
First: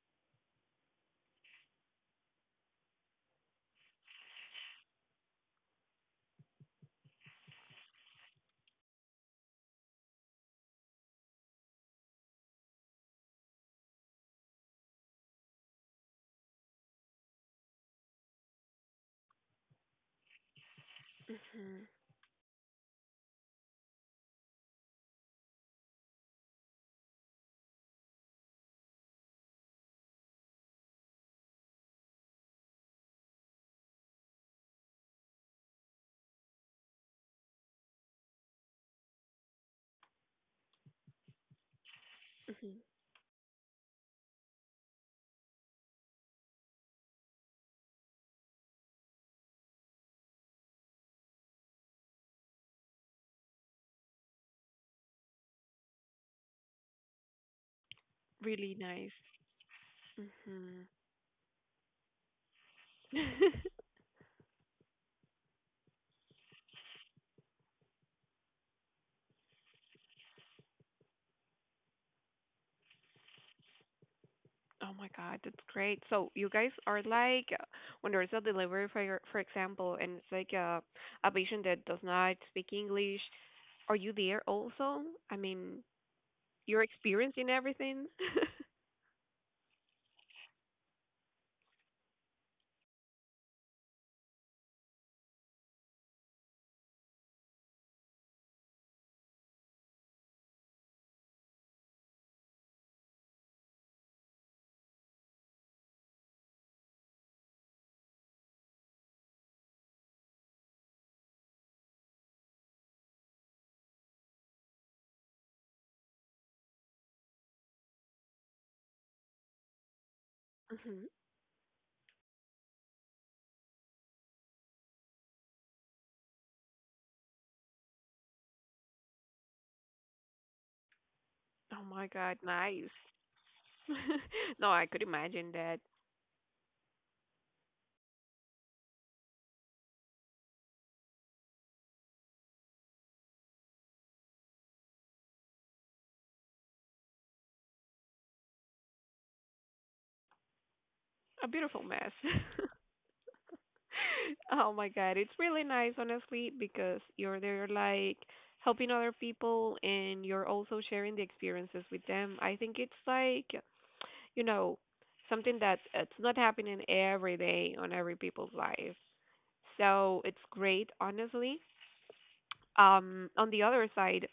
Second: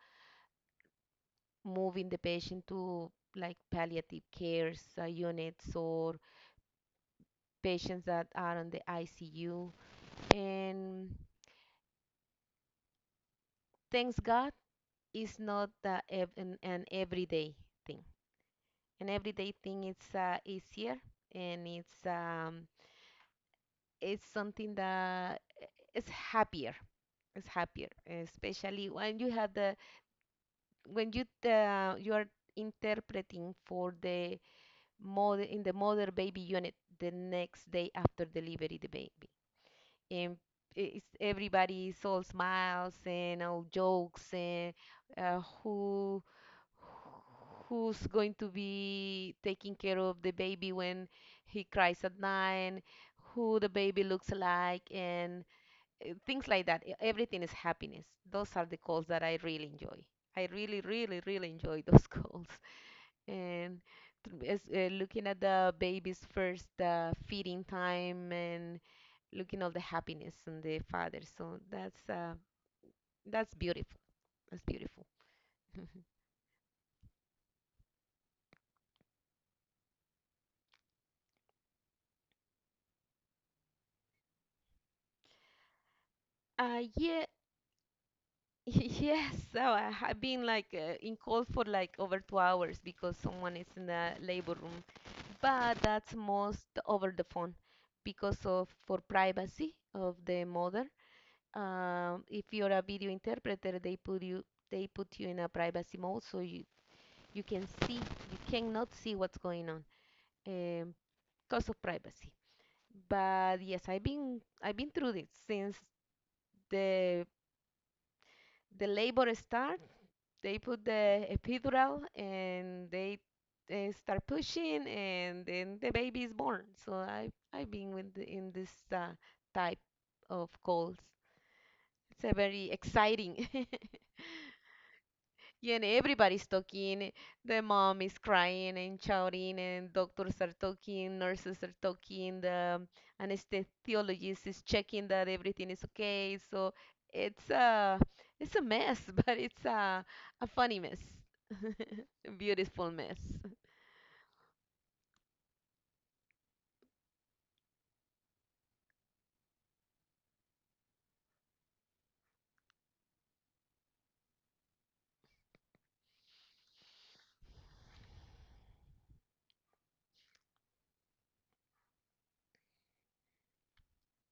moving the patient to like palliative cares uh, units or patients that are on the I C U. And thanks God, it's not uh, ev- an, an everyday thing. An everyday thing it's uh, easier, and it's um, it's something that is happier. It's happier, especially when you have the when you uh, you are interpreting for the mother in the mother baby unit the next day after delivery the baby, and it's, everybody is all Mm-hmm. smiles and all jokes, and uh, who who's going to be taking care of the baby when he cries at night, who the baby looks like, and uh, things like that. E- everything is happiness. Those are Really the calls nice. that I really enjoy. I really, Hmm. really, really enjoy those calls, and th- is, uh, looking at the baby's first uh, feeding time and looking all the happiness on the father. So that's uh, that's beautiful. That's Oh beautiful. my God, that's great. So you guys are like uh, when there's a delivery for your, for example, and it's like a a patient that does not speak English. Are you there also? I mean, Uh, your Yeah, experience in everything? yes. So I have been like uh, in call for like over two hours because someone is in the labor room, but that's most over the phone because of for privacy of the mother. Um, if you're a video interpreter, they put you they put you in a privacy mode so you you can see you cannot see what's going on, um, because of privacy. But yes, I've been I've been through this since the the labor start. They put Mhm. the epidural and they, they start pushing, and then the baby is born. So I I've been with the, in this uh, type of calls. Oh my It's a God, very nice. exciting. No, I could imagine Yeah, that. and everybody's talking. The mom is crying and shouting, and doctors are talking, nurses are talking, the anesthesiologist is checking that everything is okay. So it's a it's a mess, but it's a a funny mess, A beautiful mess. a beautiful mess. Oh my God, it's really nice, honestly, because you're there like helping other people and you're also sharing the experiences with them. I think it's like, you know, something that it's not happening every day on every people's life. So it's great, honestly. Um, on the other side,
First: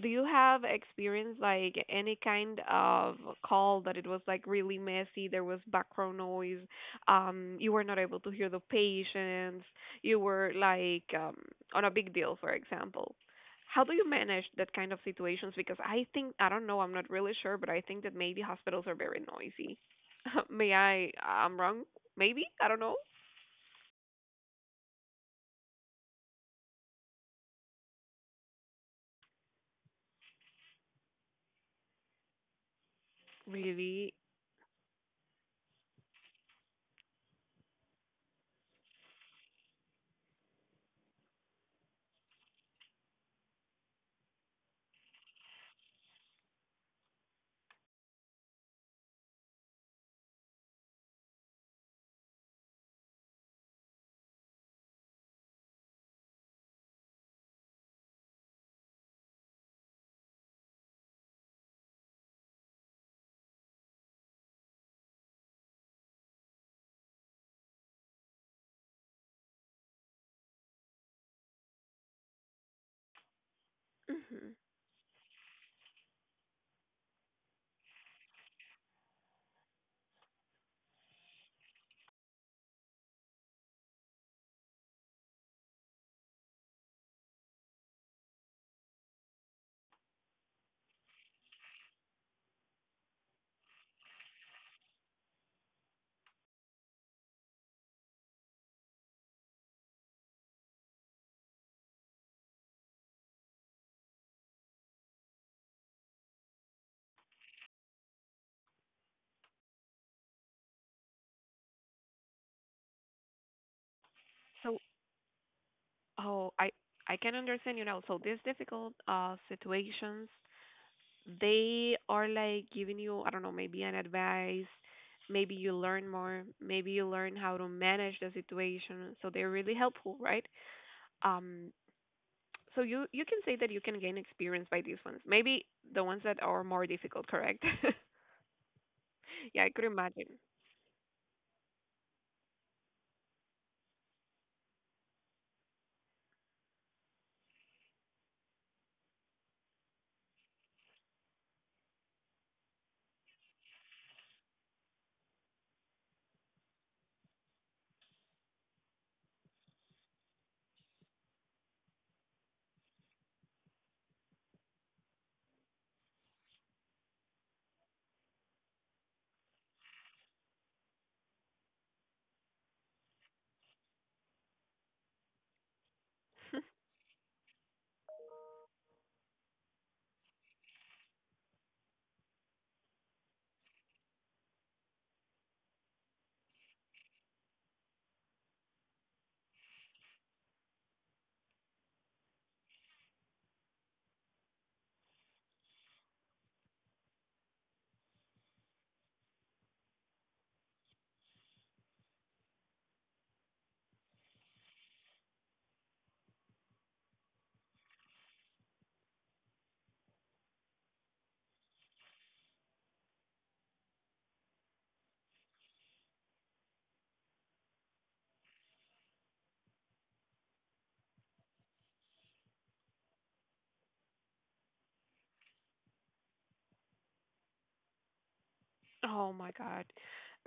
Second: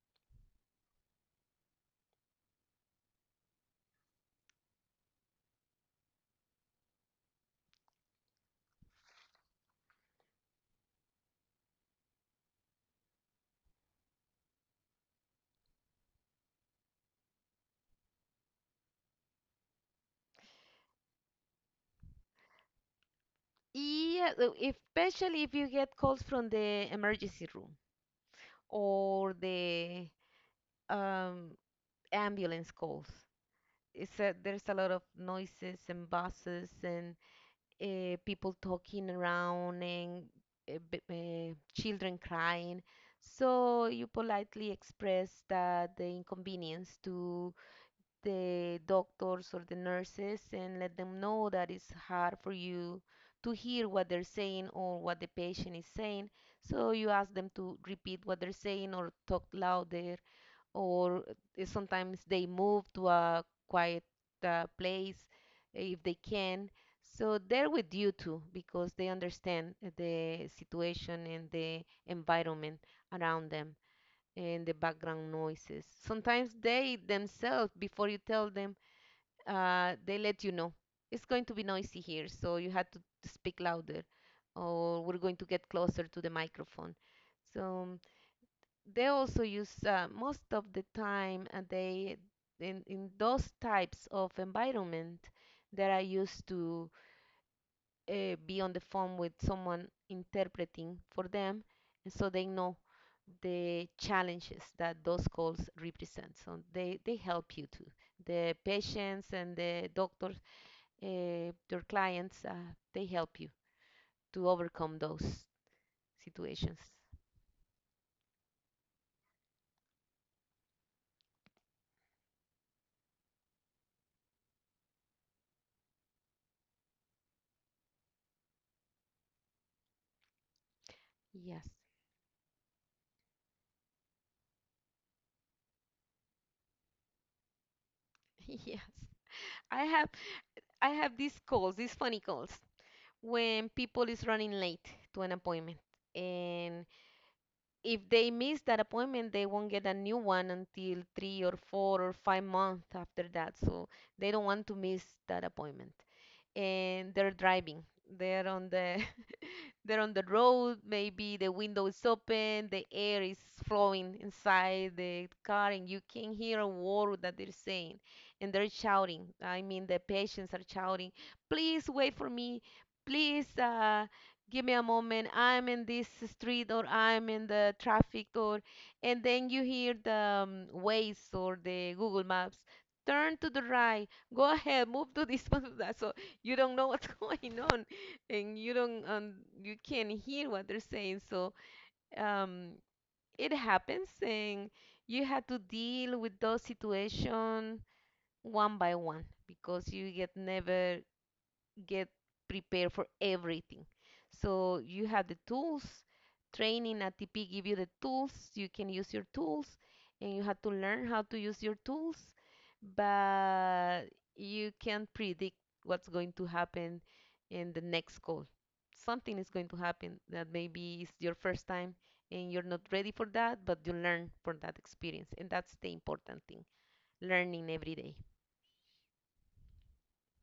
do you have experience like any kind of call that it was like really messy, there was background noise, um, you were not able to hear the patients, you were like um, on a big deal, for example? How do you manage that kind of situations? Because I think, I don't know, I'm not really sure, but I think that maybe hospitals are very noisy. May I, I'm wrong? Maybe? I don't know. Yeah, so if- especially if you get calls from the emergency room or the um, ambulance calls. Really? It's a, there's a lot of noises and buses and uh, people talking around, and uh, b- uh, children crying. So you politely express that the inconvenience to the doctors or the nurses, and let them know that it's hard for you to hear what they're saying or what the patient is saying. So you ask them to repeat what they're saying or talk louder, or uh, sometimes they move to a quiet uh, place if they can. So they're with you too, because they understand eh, the situation and the environment around them Hmm. and the background noises. Sometimes they themselves, before you tell them, uh, they let you know it's going to be noisy here, so you have to speak louder, or we're going to get closer to the microphone. So they also use uh, most of the time uh, they in, in those types of environment that I used to uh, be on the phone with someone interpreting for them, and so they know the challenges that those calls represent. So they, they help you too. The patients and the doctors, uh, your clients, uh, they help you to So overcome those oh, I situations. I can understand you now. So these difficult uh situations, they are like giving you, I don't know, maybe an advice, maybe you learn more, maybe you learn how to manage the situation. So they're really helpful, right? Yes. Um, so you you can say that you can gain experience by these ones. Maybe the ones that are more difficult, correct? Yes. Yeah, I could I have imagine. I have these calls, these funny calls, when people is running late to an appointment. And if they miss that appointment, they won't get a new one until three or four or five months after that. So they don't want to miss that appointment. And they're driving. They're on the they're on the road, maybe the window is open, the air is flowing inside the car, and you can hear a word that they're saying. And they're shouting. I mean, the patients are shouting, please wait for me. Please uh, give me a moment. I'm in this street, or I'm in the traffic, or. And then you hear the um, Waze or the Google Maps. Turn to the right. Go ahead, move to this one. So you don't know what's going on, and you don't um, you can't hear what they're saying, so um, it happens, and you have to deal with those situations one by one, because you get never get prepared for everything. So you have the tools. Training at T P give you the tools. You can use your tools, and you have to learn how to use your tools. But you can not predict what's going to happen in the next call. Something is going to happen that maybe is your first time, and you're not ready for that, but you learn from that experience. And that's the important thing, learning every day. Oh my God.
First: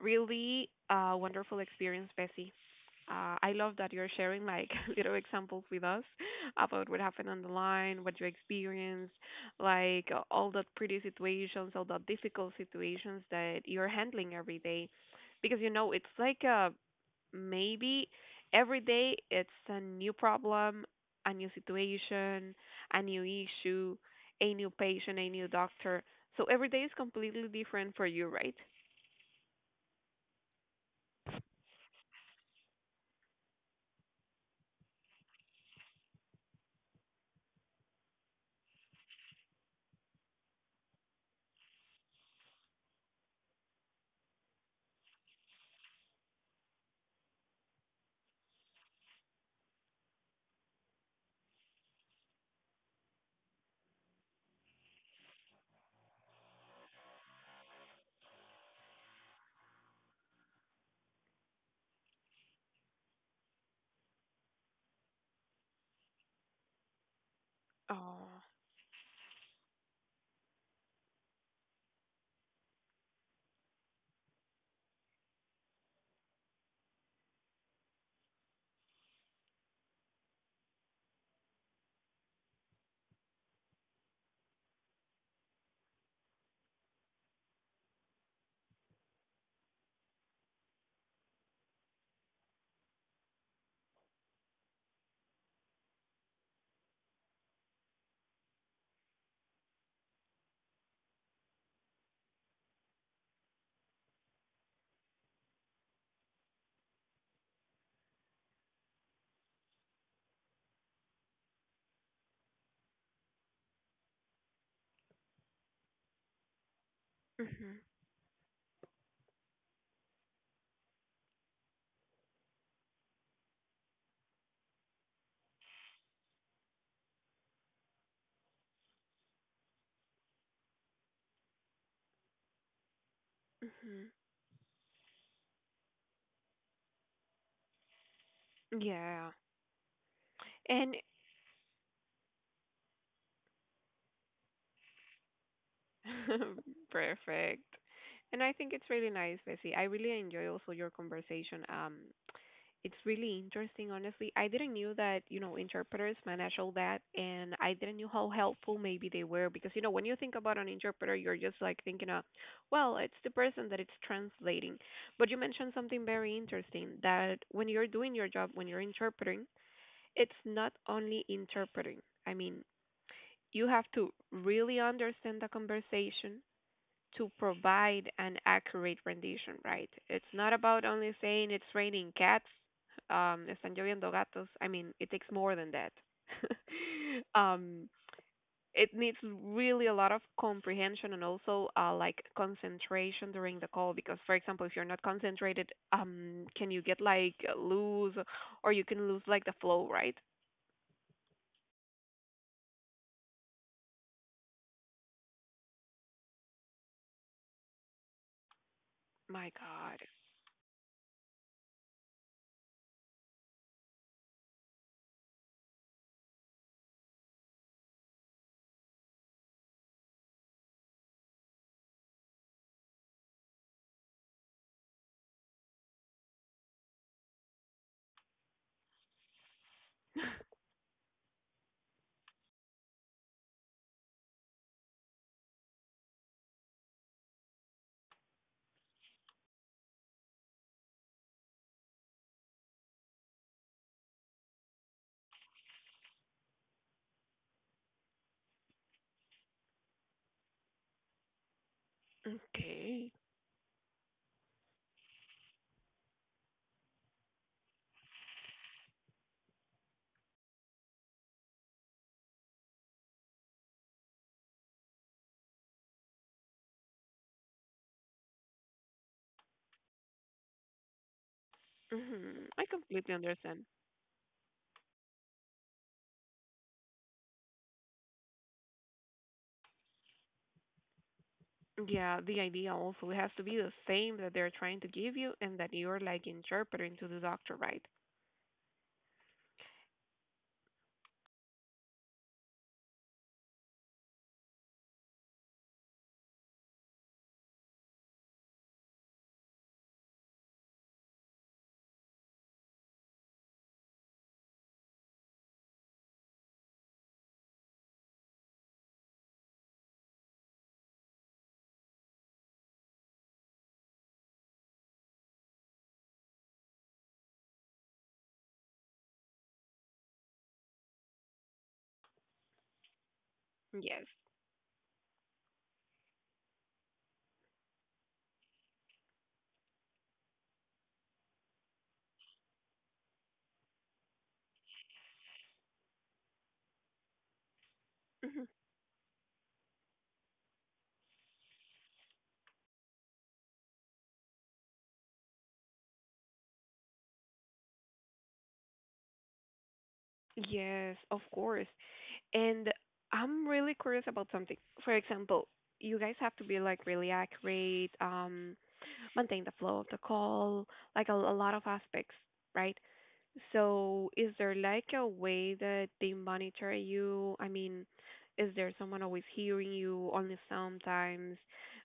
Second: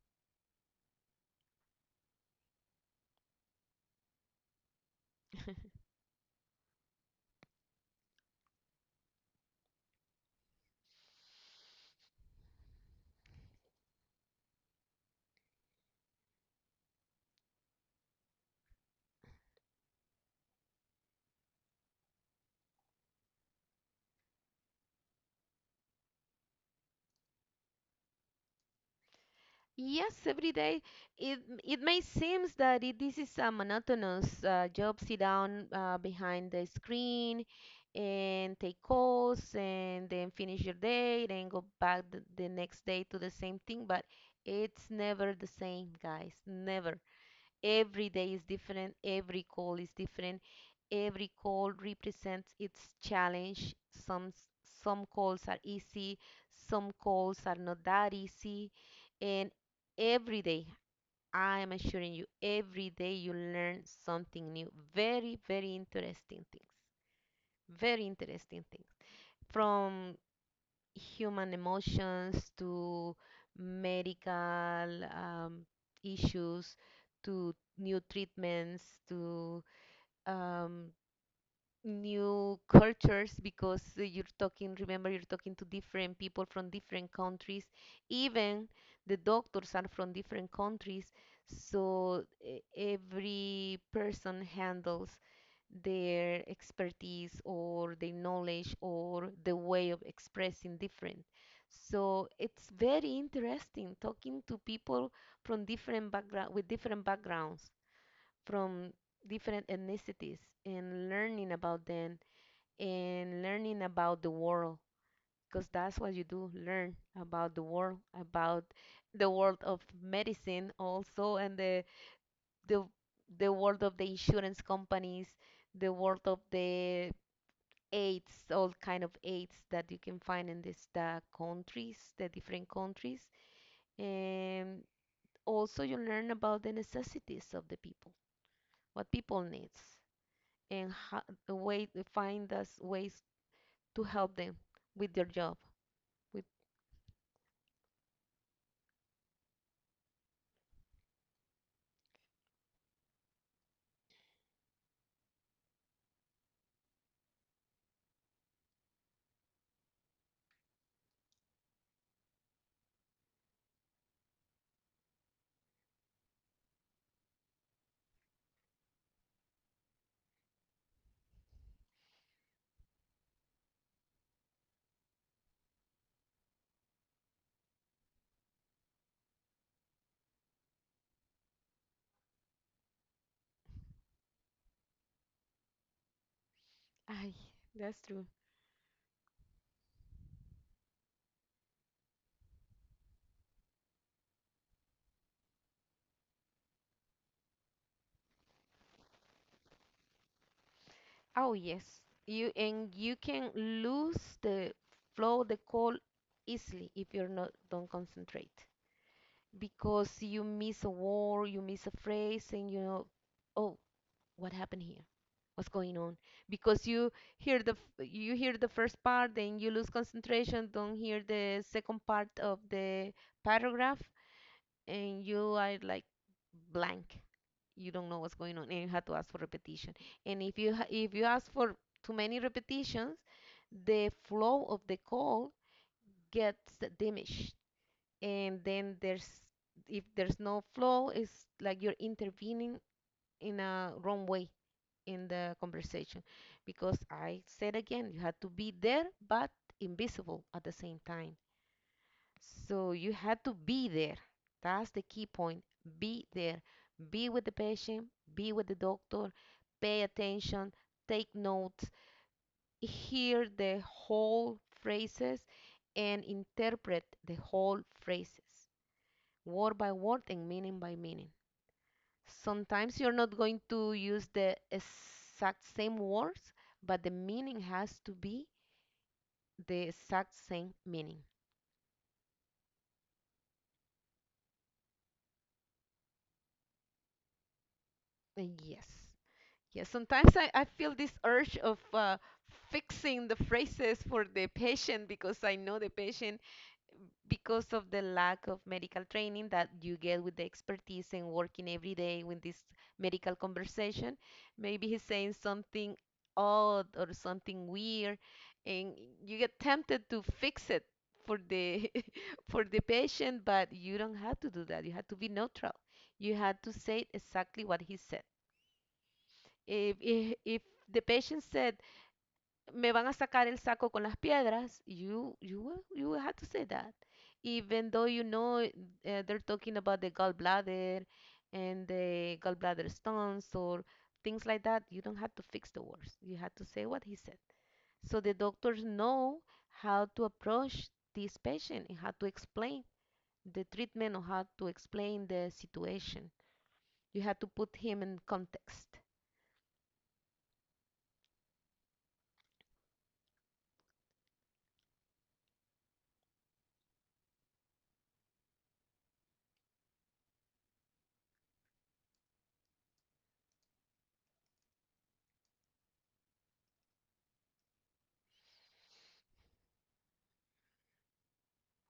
Really uh wonderful experience, Bessie. Uh, I love that you're sharing like little examples with us about what happened on the line, what you experienced, like uh, all the pretty situations, all the difficult situations that you're handling every day. Because you know, it's like uh maybe every day it's a new problem, a new situation, a new issue, a new patient, a new doctor. So every day is completely different for you, right? Yes, every day it it may seem that it, this is a monotonous uh, job. Sit down uh, behind the screen and take calls, and then finish your day, then go back the, the next day to the same thing. But it's never the same, guys. Never. Every day is different, every call is different, every call represents its challenge. Some some calls are easy, some calls are not that easy, and every day, I am assuring you, every day you learn something new. Very, very interesting things. Very Oh. interesting things. From human emotions to medical um, issues, to new treatments, to um, new cultures, because uh, you're talking, remember, you're talking to different people from different countries, even the doctors are from different countries, so e- every person handles their expertise or their knowledge or the way of expressing different. So it's very interesting talking to people from different background, with different backgrounds, from different ethnicities, and learning about them and learning about the world, because that's what you do learn, about the Mhm. world, about the world of medicine also, and the the the world of the insurance companies, the world of the aids, all kind of aids that you can find in this the countries, the different countries. Mhm. And also you learn about the necessities of the people, what Yeah. people needs, and And how, the way to find us ways to help them with their job. With perfect. And I think it's really nice, Bessie. I really enjoy also your conversation. Um, it's really interesting, honestly. I didn't knew that, you know, interpreters manage all that, and I didn't knew how helpful maybe they were because, you know, when you think about an interpreter, you're just like thinking of, well, it's the person that it's translating. But you mentioned something very interesting that when you're doing your job, when you're interpreting, it's not only interpreting. I mean, you have to really understand the conversation to provide an accurate rendition, right? It's not about only saying it's raining cats, um, están lloviendo gatos. I mean, it takes more than that. ay, Um, that's true. it needs really a lot of comprehension and also uh, like concentration during the call because, for example, if you're not concentrated, um, can you get like loose or you can lose like the flow, right? Oh yes, you and you can lose the flow, the call easily if you're not don't concentrate My God. because you miss a word, you miss a phrase, and you know, oh, what happened here? What's going on? Because you hear the f- you hear the first part, then you lose concentration, don't hear the second part of the paragraph, and you are like blank, you don't know what's going on, and you have to ask for repetition. And if you ha- if you ask for too many repetitions, the flow of the call gets diminished. And then there's if there's no flow, it's like you're intervening in a wrong way in the conversation, because I said again, you had to be there but invisible at the same time. So you Okay. had to be there. That's the key point. Be there. Be with the patient, be with the doctor, pay attention, take notes, hear the whole phrases, and interpret the whole phrases, word by word and meaning by meaning. Hmm. I Sometimes you're completely not going understand. to use the exact same words, but the meaning has to be the exact same meaning. Yeah, the idea also has to be the same that they're trying to give you and that you're like interpreting to the doctor, right? And yes, yes. Sometimes I, I feel this urge of uh, fixing the phrases for the patient, because I know the patient because of the lack of medical training that you get with the expertise and working every day with this medical conversation. Maybe he's saying something odd or something weird, and you get tempted to fix it for the for the patient, but you don't have to do that. You have to be neutral. You have to say exactly what he said. If if, if the patient said "me van a sacar el saco con Yes. las piedras," You, you, will- you will have to say that. Even though you know uh, they're talking about the gallbladder and the gallbladder stones or things like that, you don't have to fix the words. You have to say what he said. So the Mhm. doctors know how to approach this patient and how to explain the treatment or how to explain the situation. You have to put him in context. Yes, of course. And I'm really curious about something. For example, you guys have to be like really accurate, um, maintain the flow of the call, like a, a lot of aspects, right? So, is there like a way that they monitor you? I mean, is there someone always hearing you only sometimes?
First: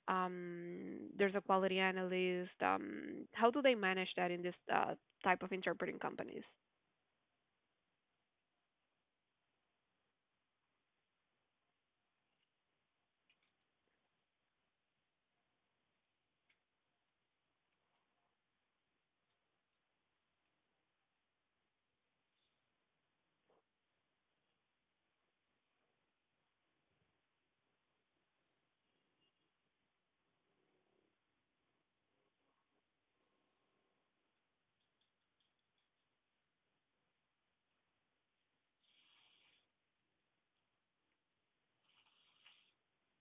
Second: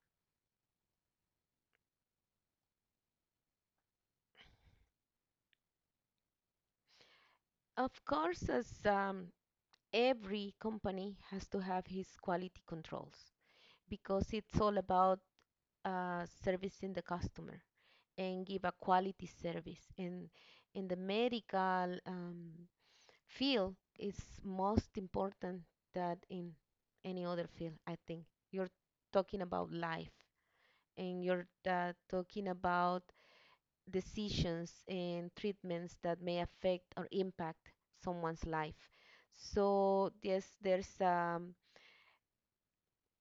Um, there's a quality analyst. Um, how do they manage that in this uh, type of interpreting companies? Of course, as um, every company has to have his quality controls because it's all about uh, servicing the customer and give a quality service. And in the medical um, field, it's most important that in any other field. I think you're talking about life, and you're uh, talking about decisions and treatments that may affect or impact someone's life. So yes, there's um,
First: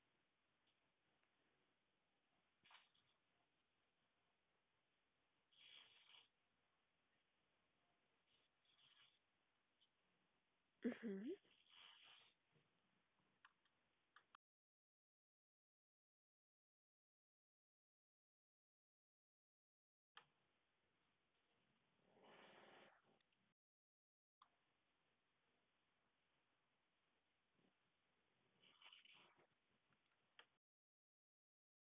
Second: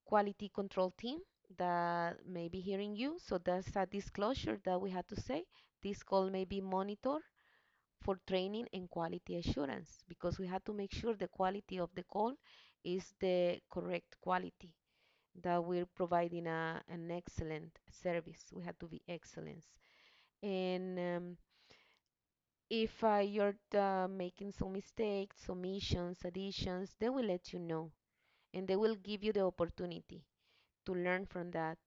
quality control team that may be hearing you. So that's a disclosure that we had to say. This call may be monitored for training and quality assurance, because we had to make sure the Hmm. quality of the call is the correct quality, that we're providing a, an excellent service. We had to be excellence. And um, if uh, you're uh, making some mistakes, omissions, additions, they will let you know, and they will give you the opportunity to learn from that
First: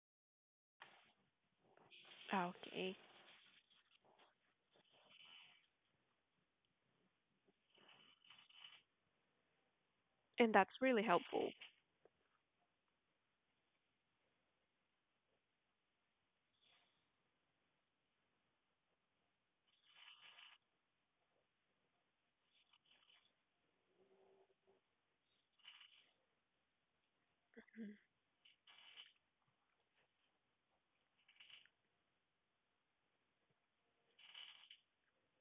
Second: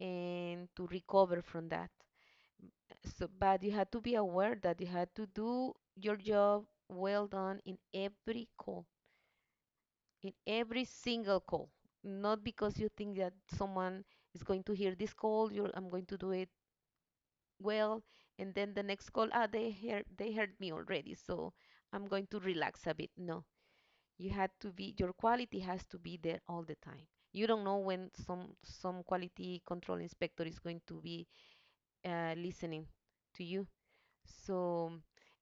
and to recover from that. Okay, So, but you had to be aware that you had to do your job well done in every call, in and that's every really single helpful. call. Not because you think that someone is going to hear this call, you're, I'm going to do it well, and then the next call, ah, they heard they heard me already, so I'm going to relax a bit. No, you had to be, your quality has to be there all the time. You don't know when some some quality control inspector is going to be uh, listening to you. So,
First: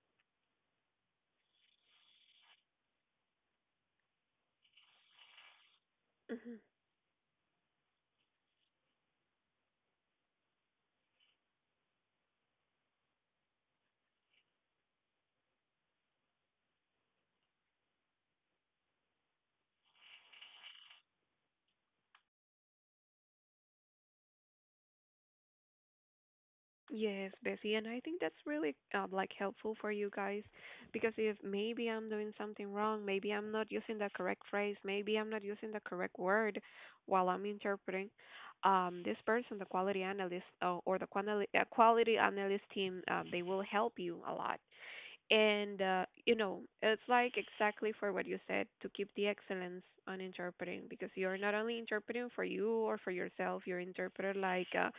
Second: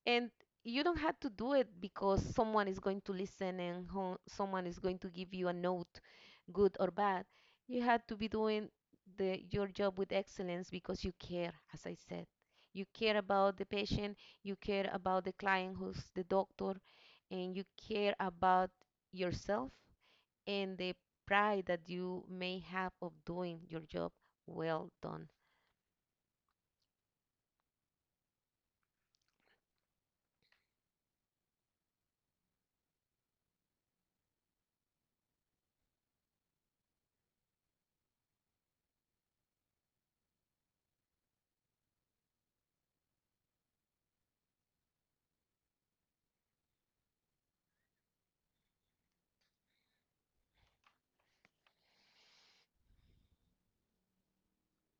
and you don't have to do it because someone is going to listen and ho- someone is going to give you a note, Mhm. good or bad. You have to be doing the your job with excellence, because you care, as I said. You care about the patient, you care about the client who's the doctor, and you care about yourself and the pride that you may have of doing your job well done. Yes, Bessie, and I think that's really uh, like helpful for you guys because if maybe I'm doing something wrong, maybe I'm not using the correct phrase, maybe I'm not using the correct word while I'm interpreting, um, this person, the quality analyst uh, or the quantali- uh, quality analyst team, um, they will help you a lot. And, uh, you know, it's like exactly for what you said, to keep the excellence on interpreting, because you're not only interpreting for you or for yourself, you're interpreter like uh,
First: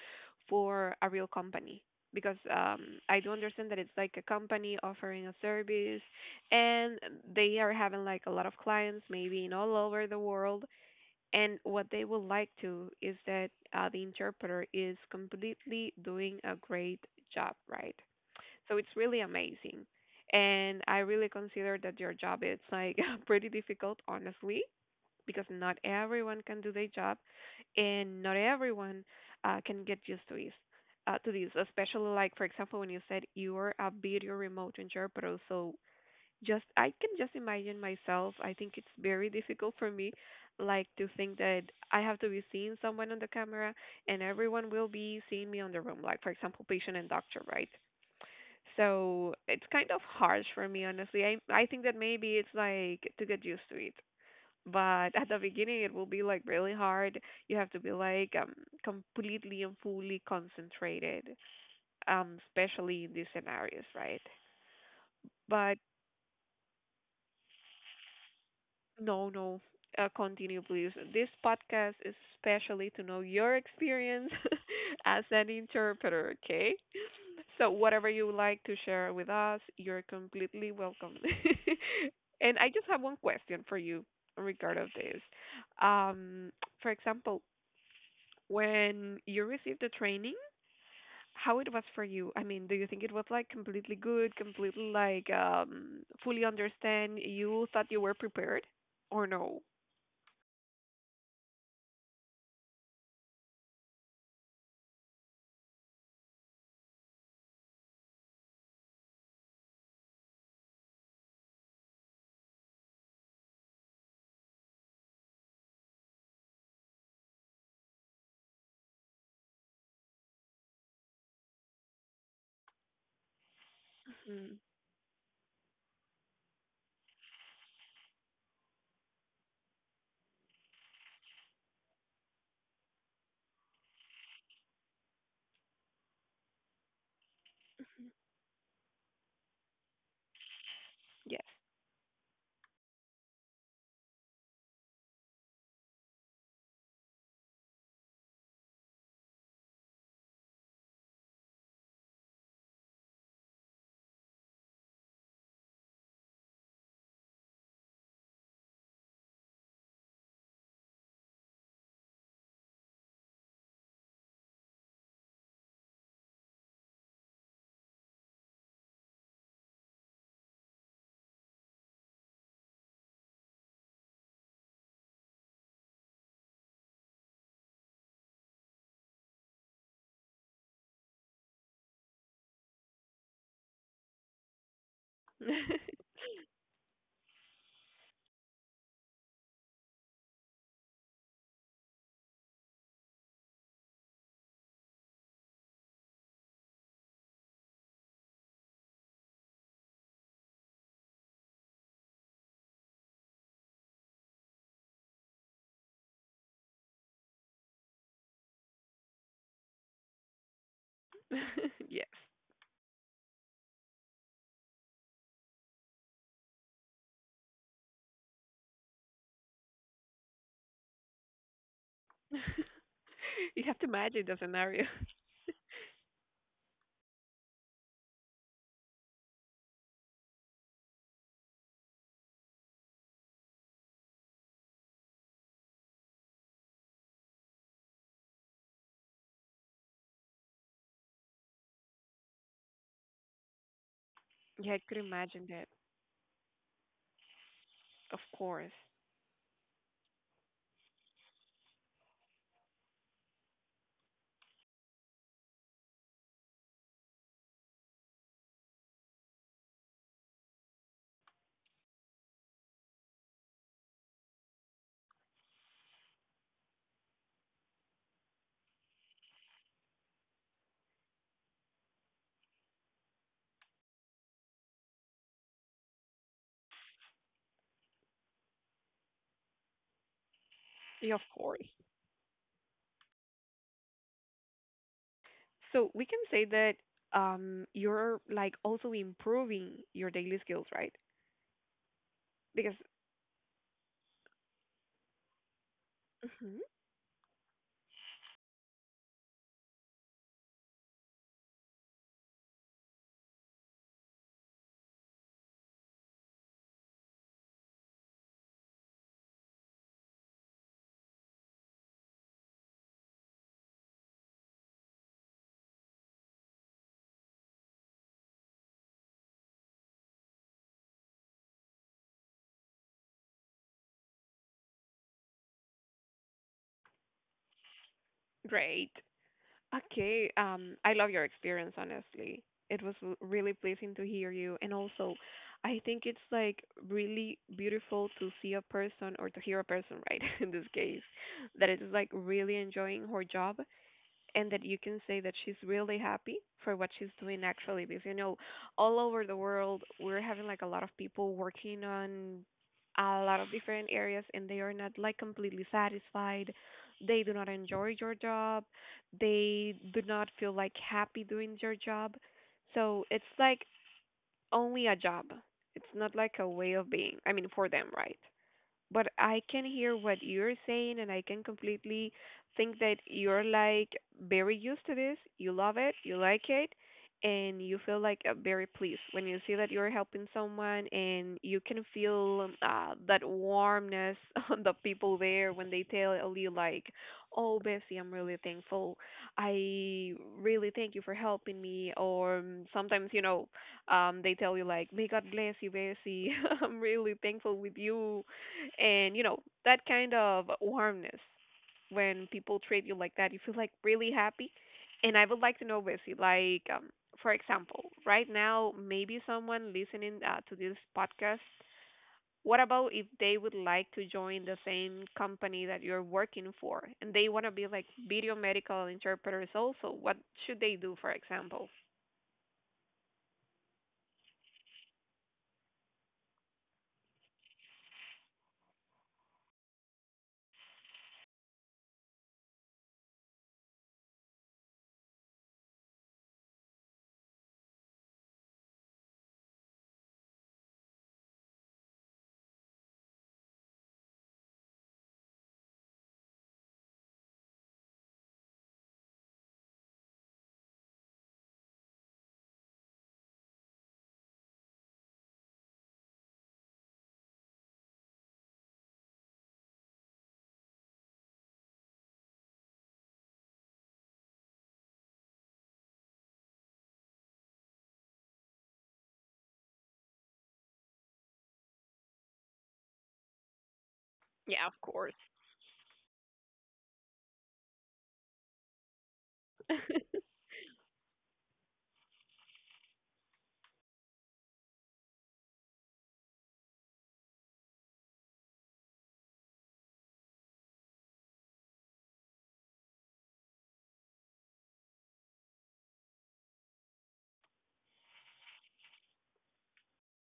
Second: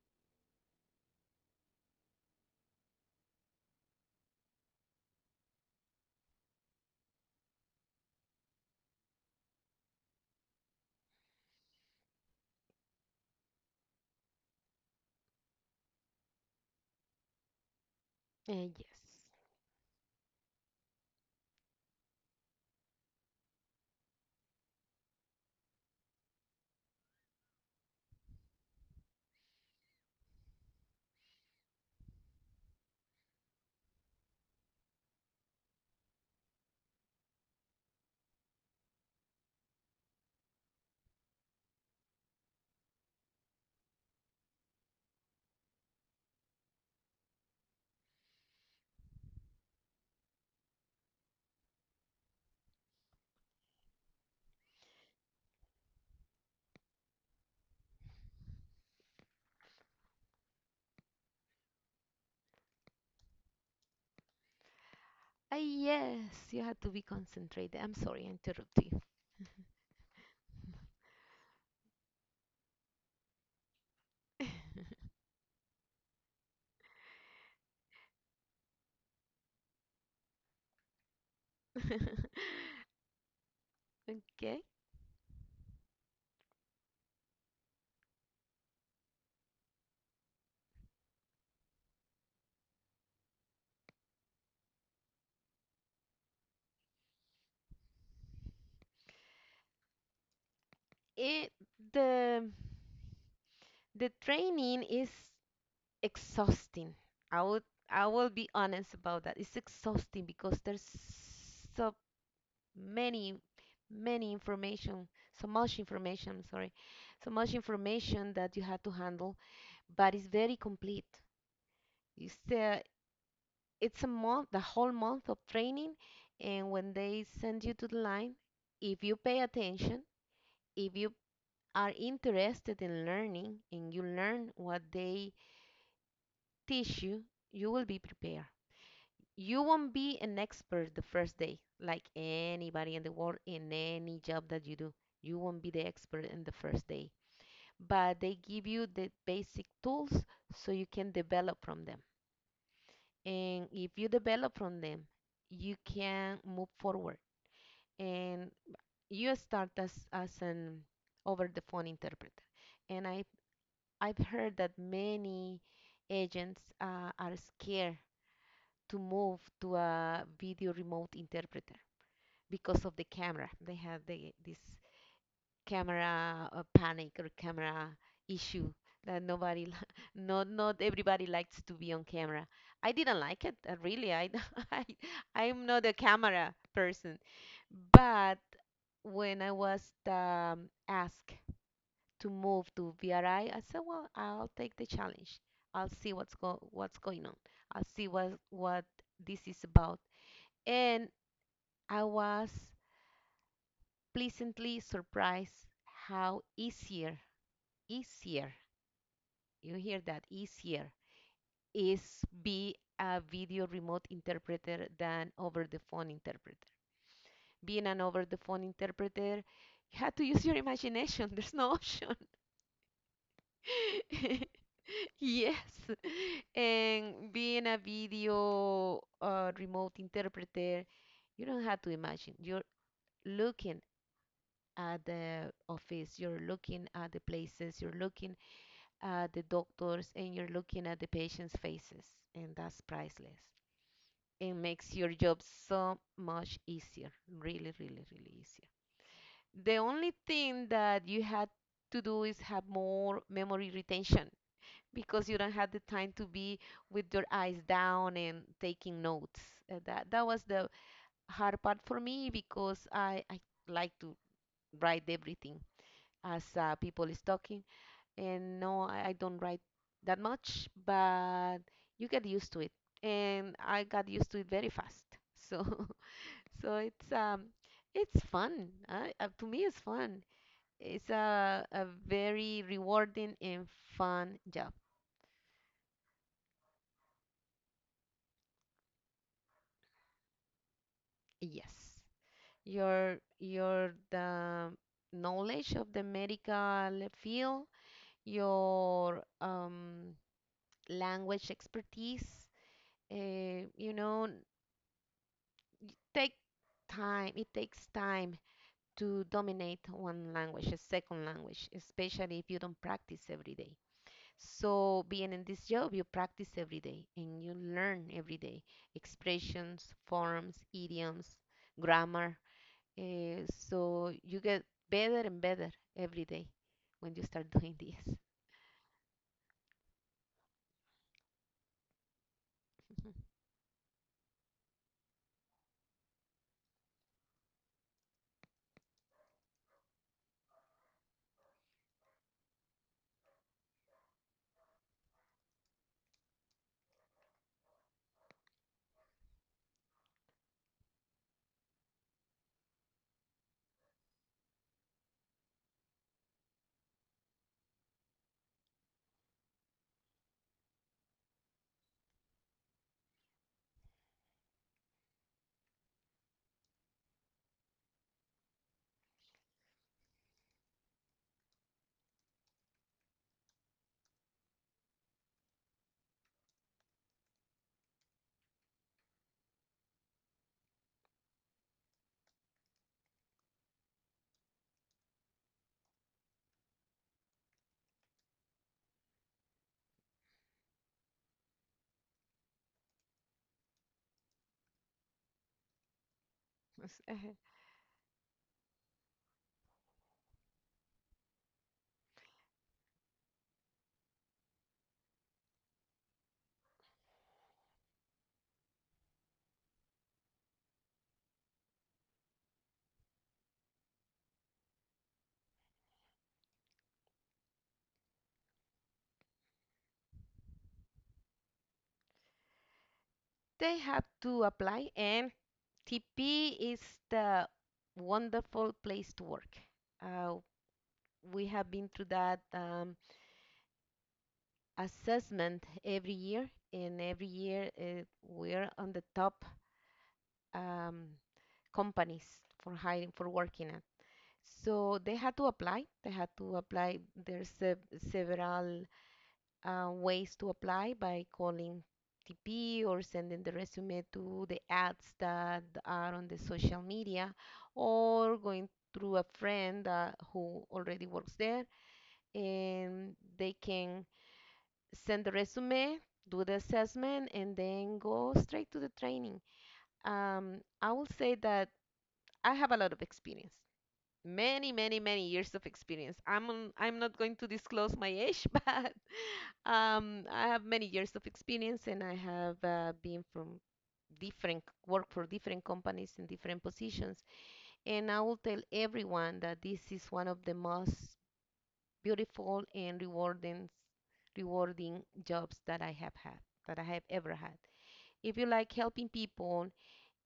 for a real company. Because um, I do understand that it's like a company offering a service and they are having like a lot of clients, maybe in all over the world. And what they would like to is that uh, the interpreter is completely doing a great job, right? Uh, So it's yes. really amazing. And I really consider that your job is like pretty difficult, honestly, because not everyone can do their job and not everyone uh, can get used to this. Uh, to this, especially like for example when you said you are a video remote engineer, but also just I can just imagine myself. I think it's very difficult for me, like to think that I have to be seeing someone on the camera and everyone will be seeing me on the room. Like for example, patient and doctor, right? So it's kind of harsh for me, honestly. I I think that maybe it's like to get used to it. But at the beginning, it will be like really hard. You have to be like um completely and fully concentrated, um especially in these scenarios, right? Ah, But yes, you have to be concentrated. I'm sorry, I interrupt you. no, no, uh, continue please. This podcast is especially to know your experience as an interpreter, okay? So whatever you would like to share with us, you're completely welcome. And I just have one question for you Okay. regarding this. Um, for example, when you received the training, how it was for you? I mean, do you think it was like completely good, completely like um, fully understand? You thought you were prepared, or no? It, the the training is exhausting. I would I will be honest about that. It's exhausting because there's so many many information, so much information, I'm sorry, so much information that you have to handle, but it's very complete. It's uh, it's a month, the Mhm. whole month of training. And when they send you to the line, if you pay attention, if you are interested in learning and you learn what they teach you, you will be prepared. You won't be an expert the first Yes. day, like anybody in the world in any job that you do. You won't be the expert in the first day, but they give you the basic tools so you can develop from them. And if you develop from them, you can move forward and you start as as an over the phone interpreter. And I I've heard that many agents uh, are scared to move to a video remote interpreter because of the camera. They have the this camera uh, panic or camera issue, that nobody li- not not everybody likes to be on camera. I didn't like it, uh, really. I i I'm not a camera person, but when I was um, asked to move to VRI, i I said, well, I'll take the challenge. I'll see what's go what's going on. I'll see what what this is about. And I was pleasantly surprised how easier, easier, you hear that, easier Yes. is be a video remote interpreter than over the phone interpreter. Being an over the phone interpreter, you have to use your imagination. There's no option. You have to imagine the scenario. Yes. And being a video uh, remote interpreter, you don't have to imagine. You're looking at the office, you're looking at the places, you're looking uh, the doctors, and you're looking at the patient's faces, and that's priceless. It Yeah, I makes could your job imagine that. so much easier, really, really, Of really easier. course. The only thing that you had to do is have more memory retention, because you don't have the time to be with your eyes down and taking notes. Uh, that that was the hard part for me, because I, I like to write everything as uh, people is talking, and no, I, I don't write that much, but you get used to it. And I got used to it very fast. So, so it's um, it's fun. Uh, uh, to me, it's fun. It's Yeah, of a course. a very rewarding and fun job. So we can say that um you're like also improving your daily skills, right? Yes, Because your your the knowledge of the Mhm. medical field, your um, language expertise. Uh, you know, it take time it takes time to dominate one language, a second language, especially if you don't practice every day. So being in this job, you practice every day and you learn every day, expressions, forms, idioms, grammar, eh, so you get better and better every day when you start doing this. Great. Okay, um I love your experience honestly. It was r- really pleasing to hear you, and also I think it's like really beautiful to see a person or to hear a person, right, in this case, that it is like really enjoying her job and that you can say that she's really happy for what she's doing actually, because you know all over the world we're having like a lot of people working on a lot of different areas, and they are not like completely satisfied, they do not enjoy your job, they do not feel like happy doing your job, so it's like only a job, it's not like a way of being, I mean for them, right? But I can hear what you're saying and I can completely think that you're like very used to this. You love it, you like it, and you feel like uh, very pleased when you see that you're helping someone, and you can feel uh, that warmness on the people there when they tell you like, "Oh, Bessie, I'm really thankful. I really thank you for helping me." Or um, sometimes, you know, um, they tell you like, "May God bless you, Bessie. I'm really thankful with you, and you know that kind of warmness, when people treat you like that, you feel like really happy." And I would like to know, Bessie, like um, for example right now maybe someone listening uh, to this podcast, what about if they would like to join the same company that you're working for and they want to be like video medical interpreters also, what should they do, for example? They have to apply, and TP is the wonderful place to work. uh, we have been through that um, assessment every year, and every year uh, we're on the top um, companies for hiring, for working at. So they had to apply. They had to apply. There's se- several uh, ways to apply, by calling T P or sending the resume to the ads that are on the social media, or going through a friend uh, who already works there, and they can send the resume, do the assessment, and then go straight to the training. Um, I will say that I have a lot of experience, Yeah, many, of many, course. many years of experience. I'm on, I'm not going to disclose my age, but um, I have many years of experience, and I have uh, been from different work for different companies in different positions. And I will tell everyone that this is one of the most beautiful and rewarding rewarding jobs that I have had, that I have ever had. If you like helping people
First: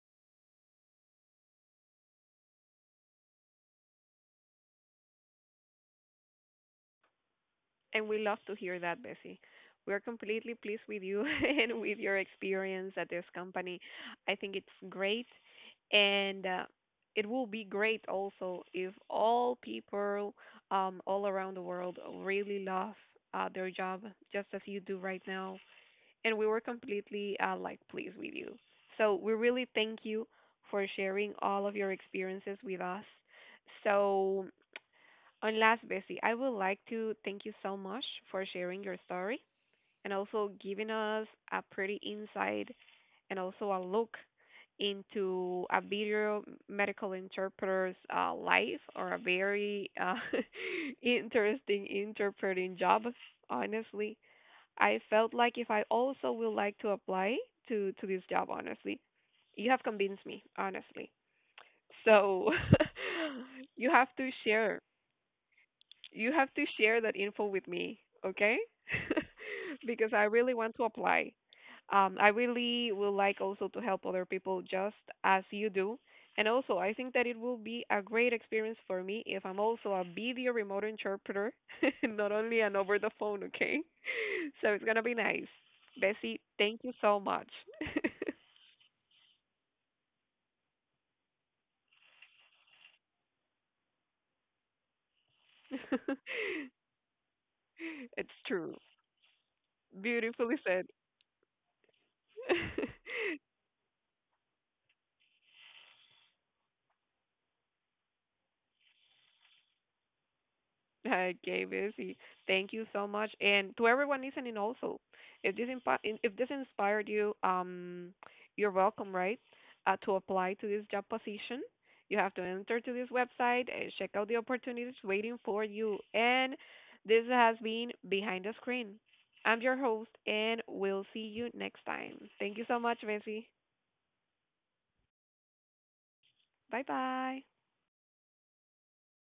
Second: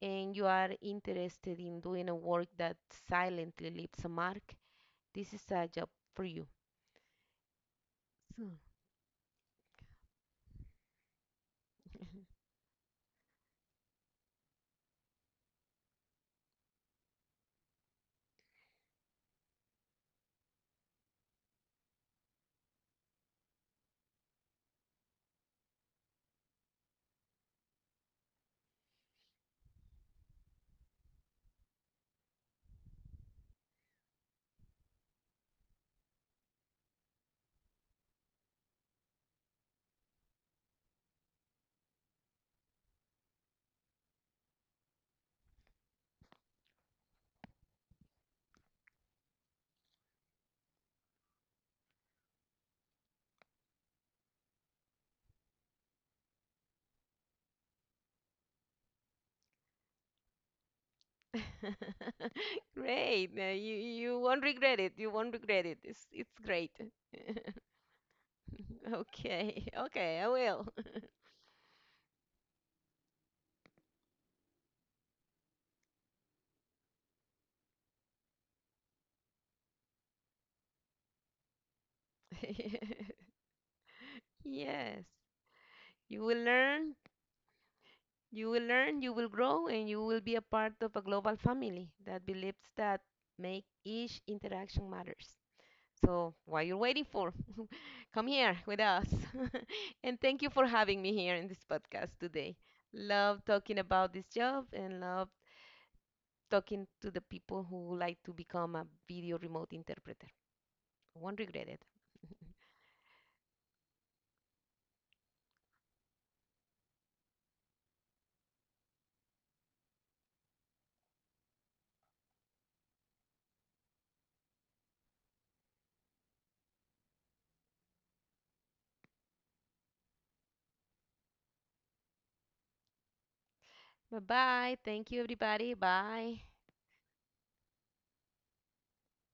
and you are interested in doing a work that silently leaves a mark, this is a job for you. And we love So— to hear that, Bessie. We are completely pleased with you and with your experience at this company. I think it's great. And uh, it will be great also if all people um, all around the world really love uh, their job, just as you do right now. And we were completely uh, like pleased with you. So we really thank you for sharing all of your experiences with us. So and last, Bessie, I would like to thank you so much for sharing your story and also giving us a pretty insight and also a look into a video medical interpreter's uh, life, or a very uh, interesting interpreting job. Honestly, I felt like if I also would like to apply to to this job, honestly, you have convinced me, honestly. So Great. Uh, You you have you to won't share, regret it. You won't regret it. It's you it's have to great. share that info with me, okay? Okay. Because Okay, I I really will. want to apply. Um, I really would like also to help other people just as you do. And also, I think that it will be a great experience for me if I'm also a video remote interpreter, not only an over the phone, okay? So it's going to Yes. be nice. You will Bessie, thank you learn, so much. you will learn, you will grow, and you will be a part of a global family that believes that make each interaction matters. So, what you're waiting for? Come It's here true. with us. And thank you Beautifully for said. having me here in this podcast today. Love talking about this job, and love talking to the people who would like to become a video remote interpreter. Won't Okay, regret it. Busy. Thank you so much. And to everyone listening also, if this impa- in- if this inspired you, um, you're welcome, right? Uh, to apply to this job position, you have to enter to this website and check out the opportunities waiting for you. And this has been Behind the Screen. I'm your host, and we'll see you next time. Thank you so much, Busy. Bye bye. Thank you, everybody. Bye. Bye bye.